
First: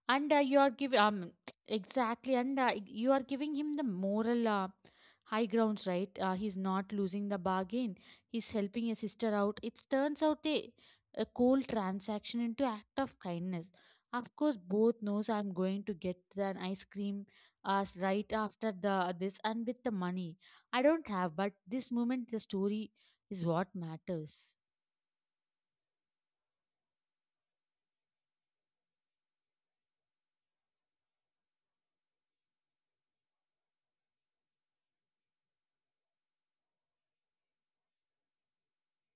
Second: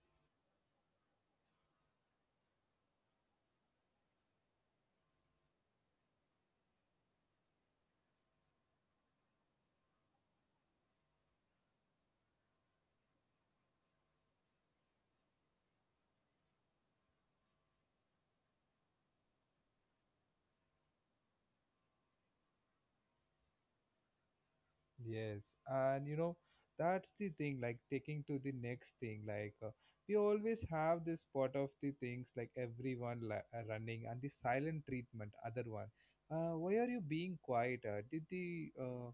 [SPEAKER 2] And you are giving exactly, and you are giving him the moral high grounds, right? He's not losing the bargain. He's helping a sister out. It turns out a cold transaction into act of kindness. Of course, both knows I'm going to get an ice cream right after the this and with the money I don't have, but this moment the story is what matters.
[SPEAKER 1] Yes, and you know, that's the thing, like taking to the next thing. Like, we always have this part of the things, like everyone running and the silent treatment, other one. Why are you being quiet? Did the,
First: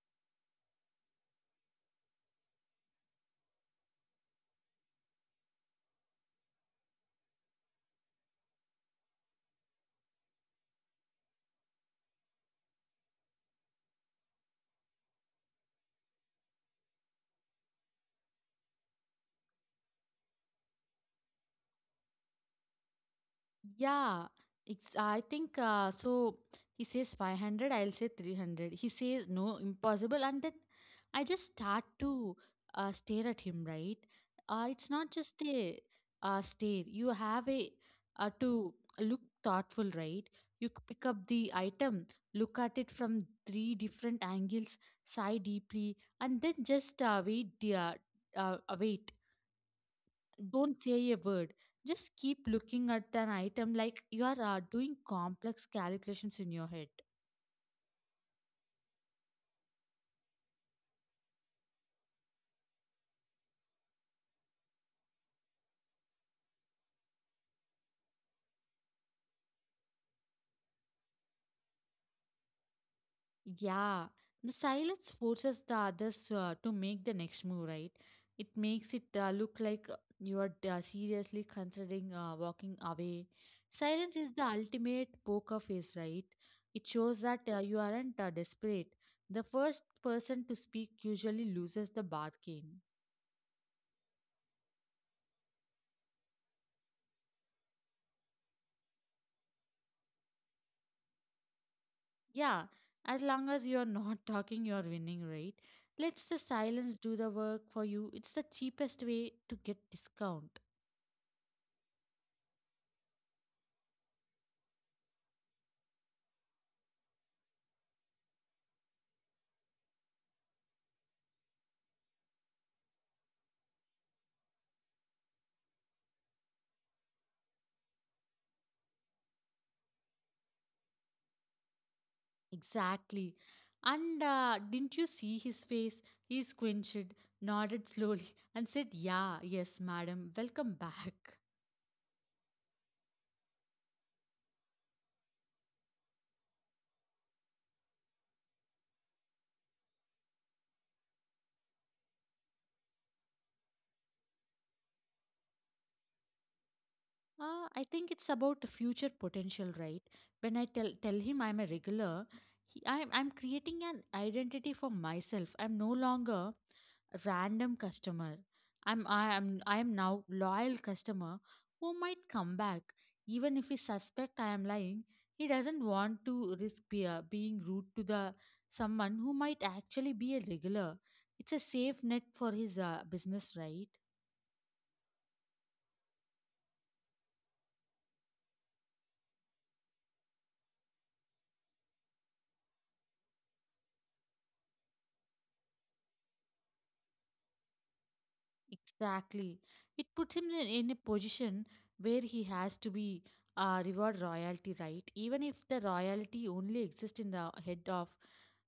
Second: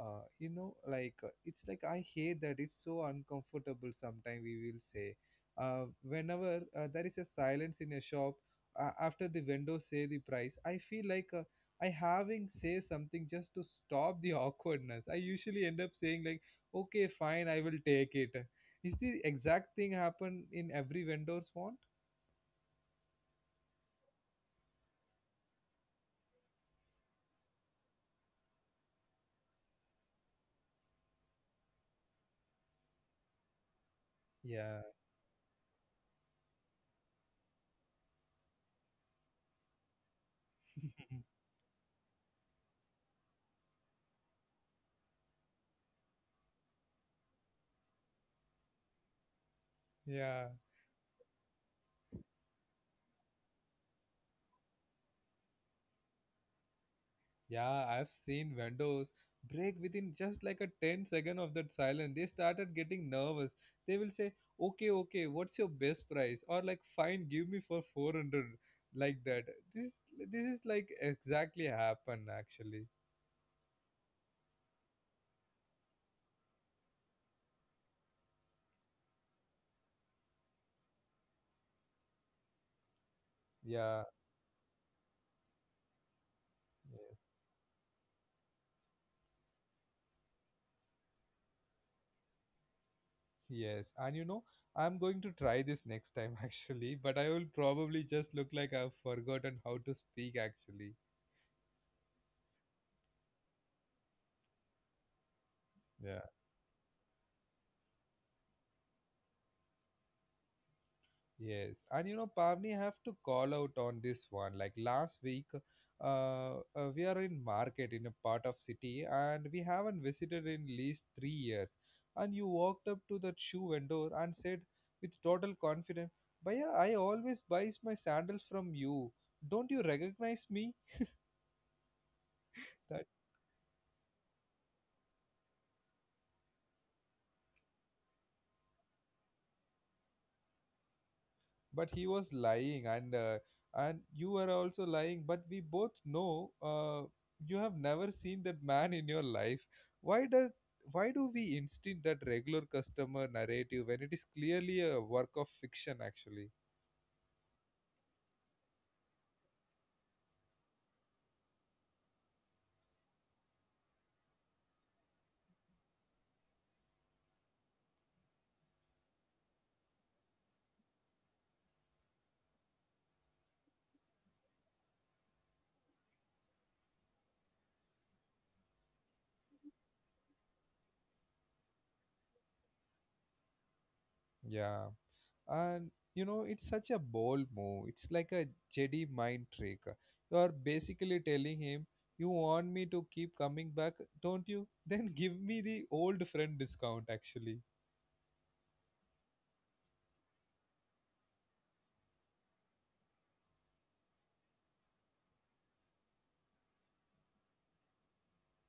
[SPEAKER 1] you know, like, It's like I hate that it's so uncomfortable sometimes, we will say. Whenever there is a silence in a shop, after the window say the price, I feel like. I having say something just to stop the awkwardness. I usually end up saying like, okay, fine, I will take it. Is the exact thing happen in every vendor's want?
[SPEAKER 2] Yeah, it's, I think so. He says 500, I'll say 300. He says no, impossible. And then I just start to stare at him, right?
[SPEAKER 1] Yeah,
[SPEAKER 2] It's not just a stare. You have a to look thoughtful, right? Pick up the item, look at it from three different angles, sigh deeply, and then just wait, dear, wait.
[SPEAKER 1] yeah,
[SPEAKER 2] Don't say a word. Just keep looking at an item like you are doing complex calculations in your head.
[SPEAKER 1] yeah. I've seen vendors break within just like a 10 second of that silence. They started getting nervous. They will say, okay, okay, what's your best price? Or like, fine, give me for 400 like that. This this is like exactly happen actually.
[SPEAKER 2] Yeah, the silence forces the others to make the next move, right? It makes it look like you are seriously considering walking away.
[SPEAKER 1] Yeah.
[SPEAKER 2] Silence is the ultimate poker face, right? It
[SPEAKER 1] Yeah.
[SPEAKER 2] shows that you aren't desperate. The first person to speak usually loses the bar game.
[SPEAKER 1] Yes, and you know, I'm going to try this next time actually, but I will probably just look like I've forgotten how to speak actually.
[SPEAKER 2] Yeah, as long as you're not talking, you're winning, right?
[SPEAKER 1] Yeah.
[SPEAKER 2] Let's the silence do the work for you. It's the cheapest way to get discount.
[SPEAKER 1] Yes, and you know, Pavni, I have to call out on this one. Like last week, we are in market in a part of city, and we haven't visited in least 3 years. And you walked up to that shoe vendor and said with total confidence, "Bhaiya, I always buys my sandals from you. Don't you recognize me?"
[SPEAKER 2] Exactly. And didn't you see his face? He squinched, nodded slowly, and said, Yeah, yes, madam, welcome back.
[SPEAKER 1] But he was lying and you were also lying, but we both know you have never seen that man in your life. Why does why do we instinct that regular customer narrative when it is clearly a work of fiction actually?
[SPEAKER 2] I think it's about the future potential, right? When tell him I'm a regular, I'm creating an identity for myself. I'm no longer random customer. I am now loyal customer who might come back, even if he suspect I am lying. He doesn't want to risk being rude to the someone who might actually be a regular. It's a safe net for his business, right?
[SPEAKER 1] Yeah, and you know it's such a bold move. It's like a jedi mind trick. You are basically telling him, you want me to keep coming back, don't you? Then give me the old friend discount actually.
[SPEAKER 2] Exactly. It puts him in a position where he has to be reward royalty, right? Even if the royalty only exists in the head of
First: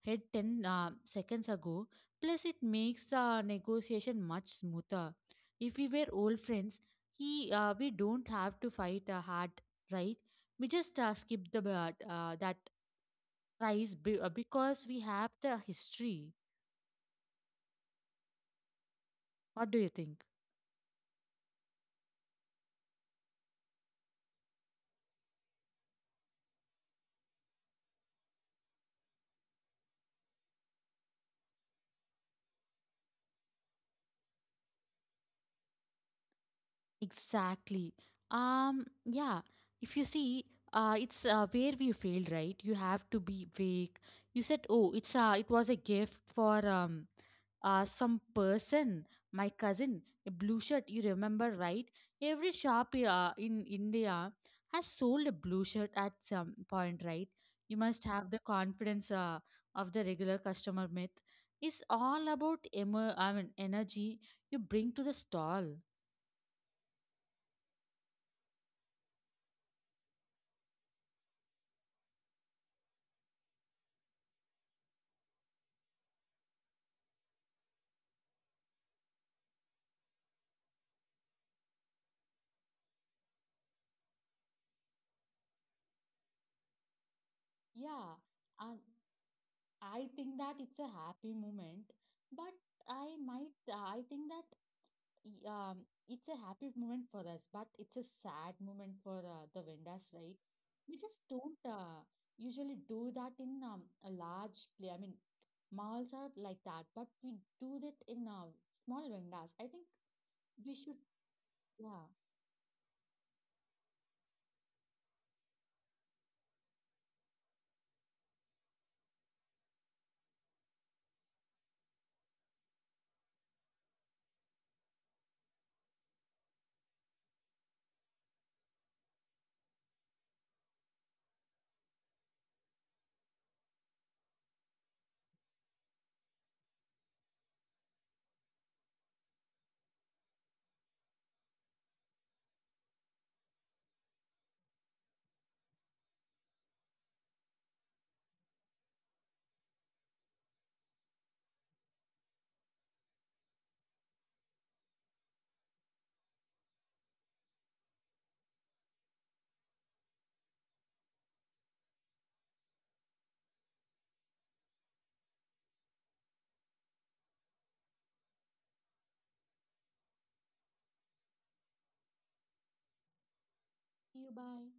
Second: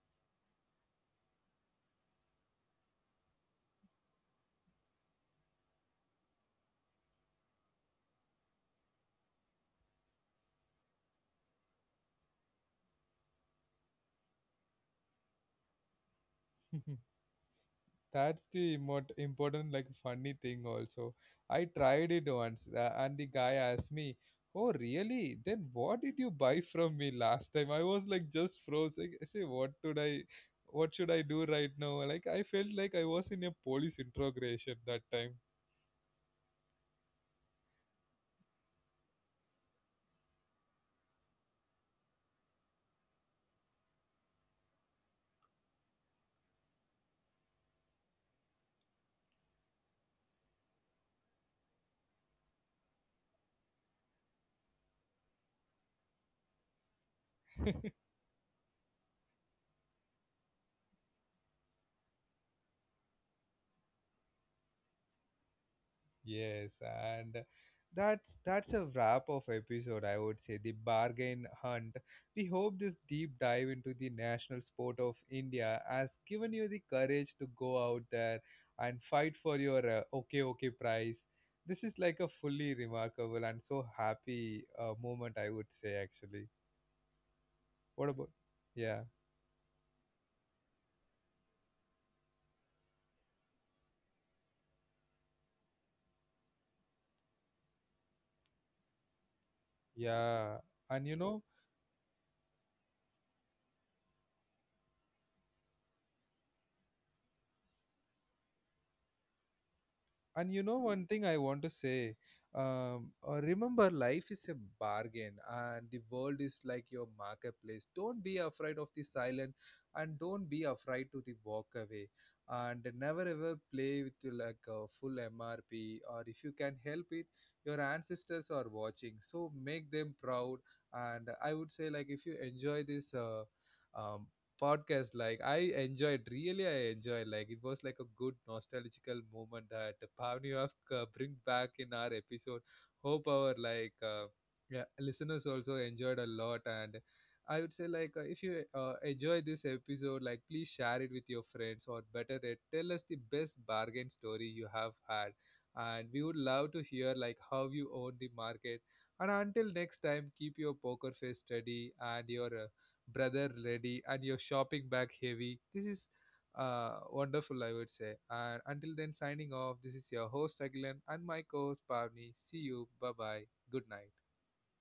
[SPEAKER 2] head 10 seconds ago. Plus, it makes the negotiation much smoother. If we were old friends, we don't have to fight hard, right? We just skip the that price because we have the history.
[SPEAKER 1] That's the most important,
[SPEAKER 2] What
[SPEAKER 1] like,
[SPEAKER 2] do you
[SPEAKER 1] funny
[SPEAKER 2] think?
[SPEAKER 1] thing also. I tried it once, and the guy asked me, "Oh, really? Then what did you buy from me last time?" I was like just froze. Like, I say, what should I do right now?" Like, I felt like I was in a police interrogation that time.
[SPEAKER 2] Exactly. Yeah. If you see, it's where we failed, right? You have to be vague. You said, "Oh, it's it was a gift for some person, my cousin, a blue shirt. You remember, right? Every shop in India has sold a blue shirt at some point, right? You must have the confidence of the regular customer myth. It's all about energy you bring to the stall.
[SPEAKER 1] Yes, and that's a wrap of episode, I would say, the bargain hunt. We hope this deep dive into the national sport of India has given you the courage to go out there and fight for your okay okay prize. This is like a fully remarkable and so happy moment, I would say, actually. What
[SPEAKER 2] Yeah,
[SPEAKER 1] about?
[SPEAKER 2] and
[SPEAKER 1] Yeah,
[SPEAKER 2] I think that it's a happy moment, but I think that it's a happy moment for us, but it's a sad moment for the vendors, right?
[SPEAKER 1] yeah,
[SPEAKER 2] We
[SPEAKER 1] and you
[SPEAKER 2] just
[SPEAKER 1] know.
[SPEAKER 2] don't usually do that in a large play. I mean, malls are like that, but we do that in small vendors. I think
[SPEAKER 1] And you know
[SPEAKER 2] we should,
[SPEAKER 1] one thing I want to
[SPEAKER 2] yeah.
[SPEAKER 1] say, remember life is a bargain and the world is like your marketplace. Don't be afraid of the silent and don't be afraid to the walk away, and never ever play with the, like a full MRP or if you can help it. Your ancestors are watching, so make them proud. And I would say, like if you enjoy this um, podcast like I enjoyed really. I enjoyed, like it was like a good nostalgical moment that Pavniov bring back in our episode. Hope our like yeah, listeners also enjoyed a lot. And I would say like if you enjoy this episode, like please share it with your friends or better yet tell us the best bargain story you have had, and we would love to hear like how you own the market. And until next time, keep your poker face steady and your brother ready and your shopping bag heavy. This is wonderful, I would say. And until then, signing off. This is your host Agilan and my co-host Pavni. See you. Bye bye. Good
[SPEAKER 2] See
[SPEAKER 1] night.
[SPEAKER 2] you, bye.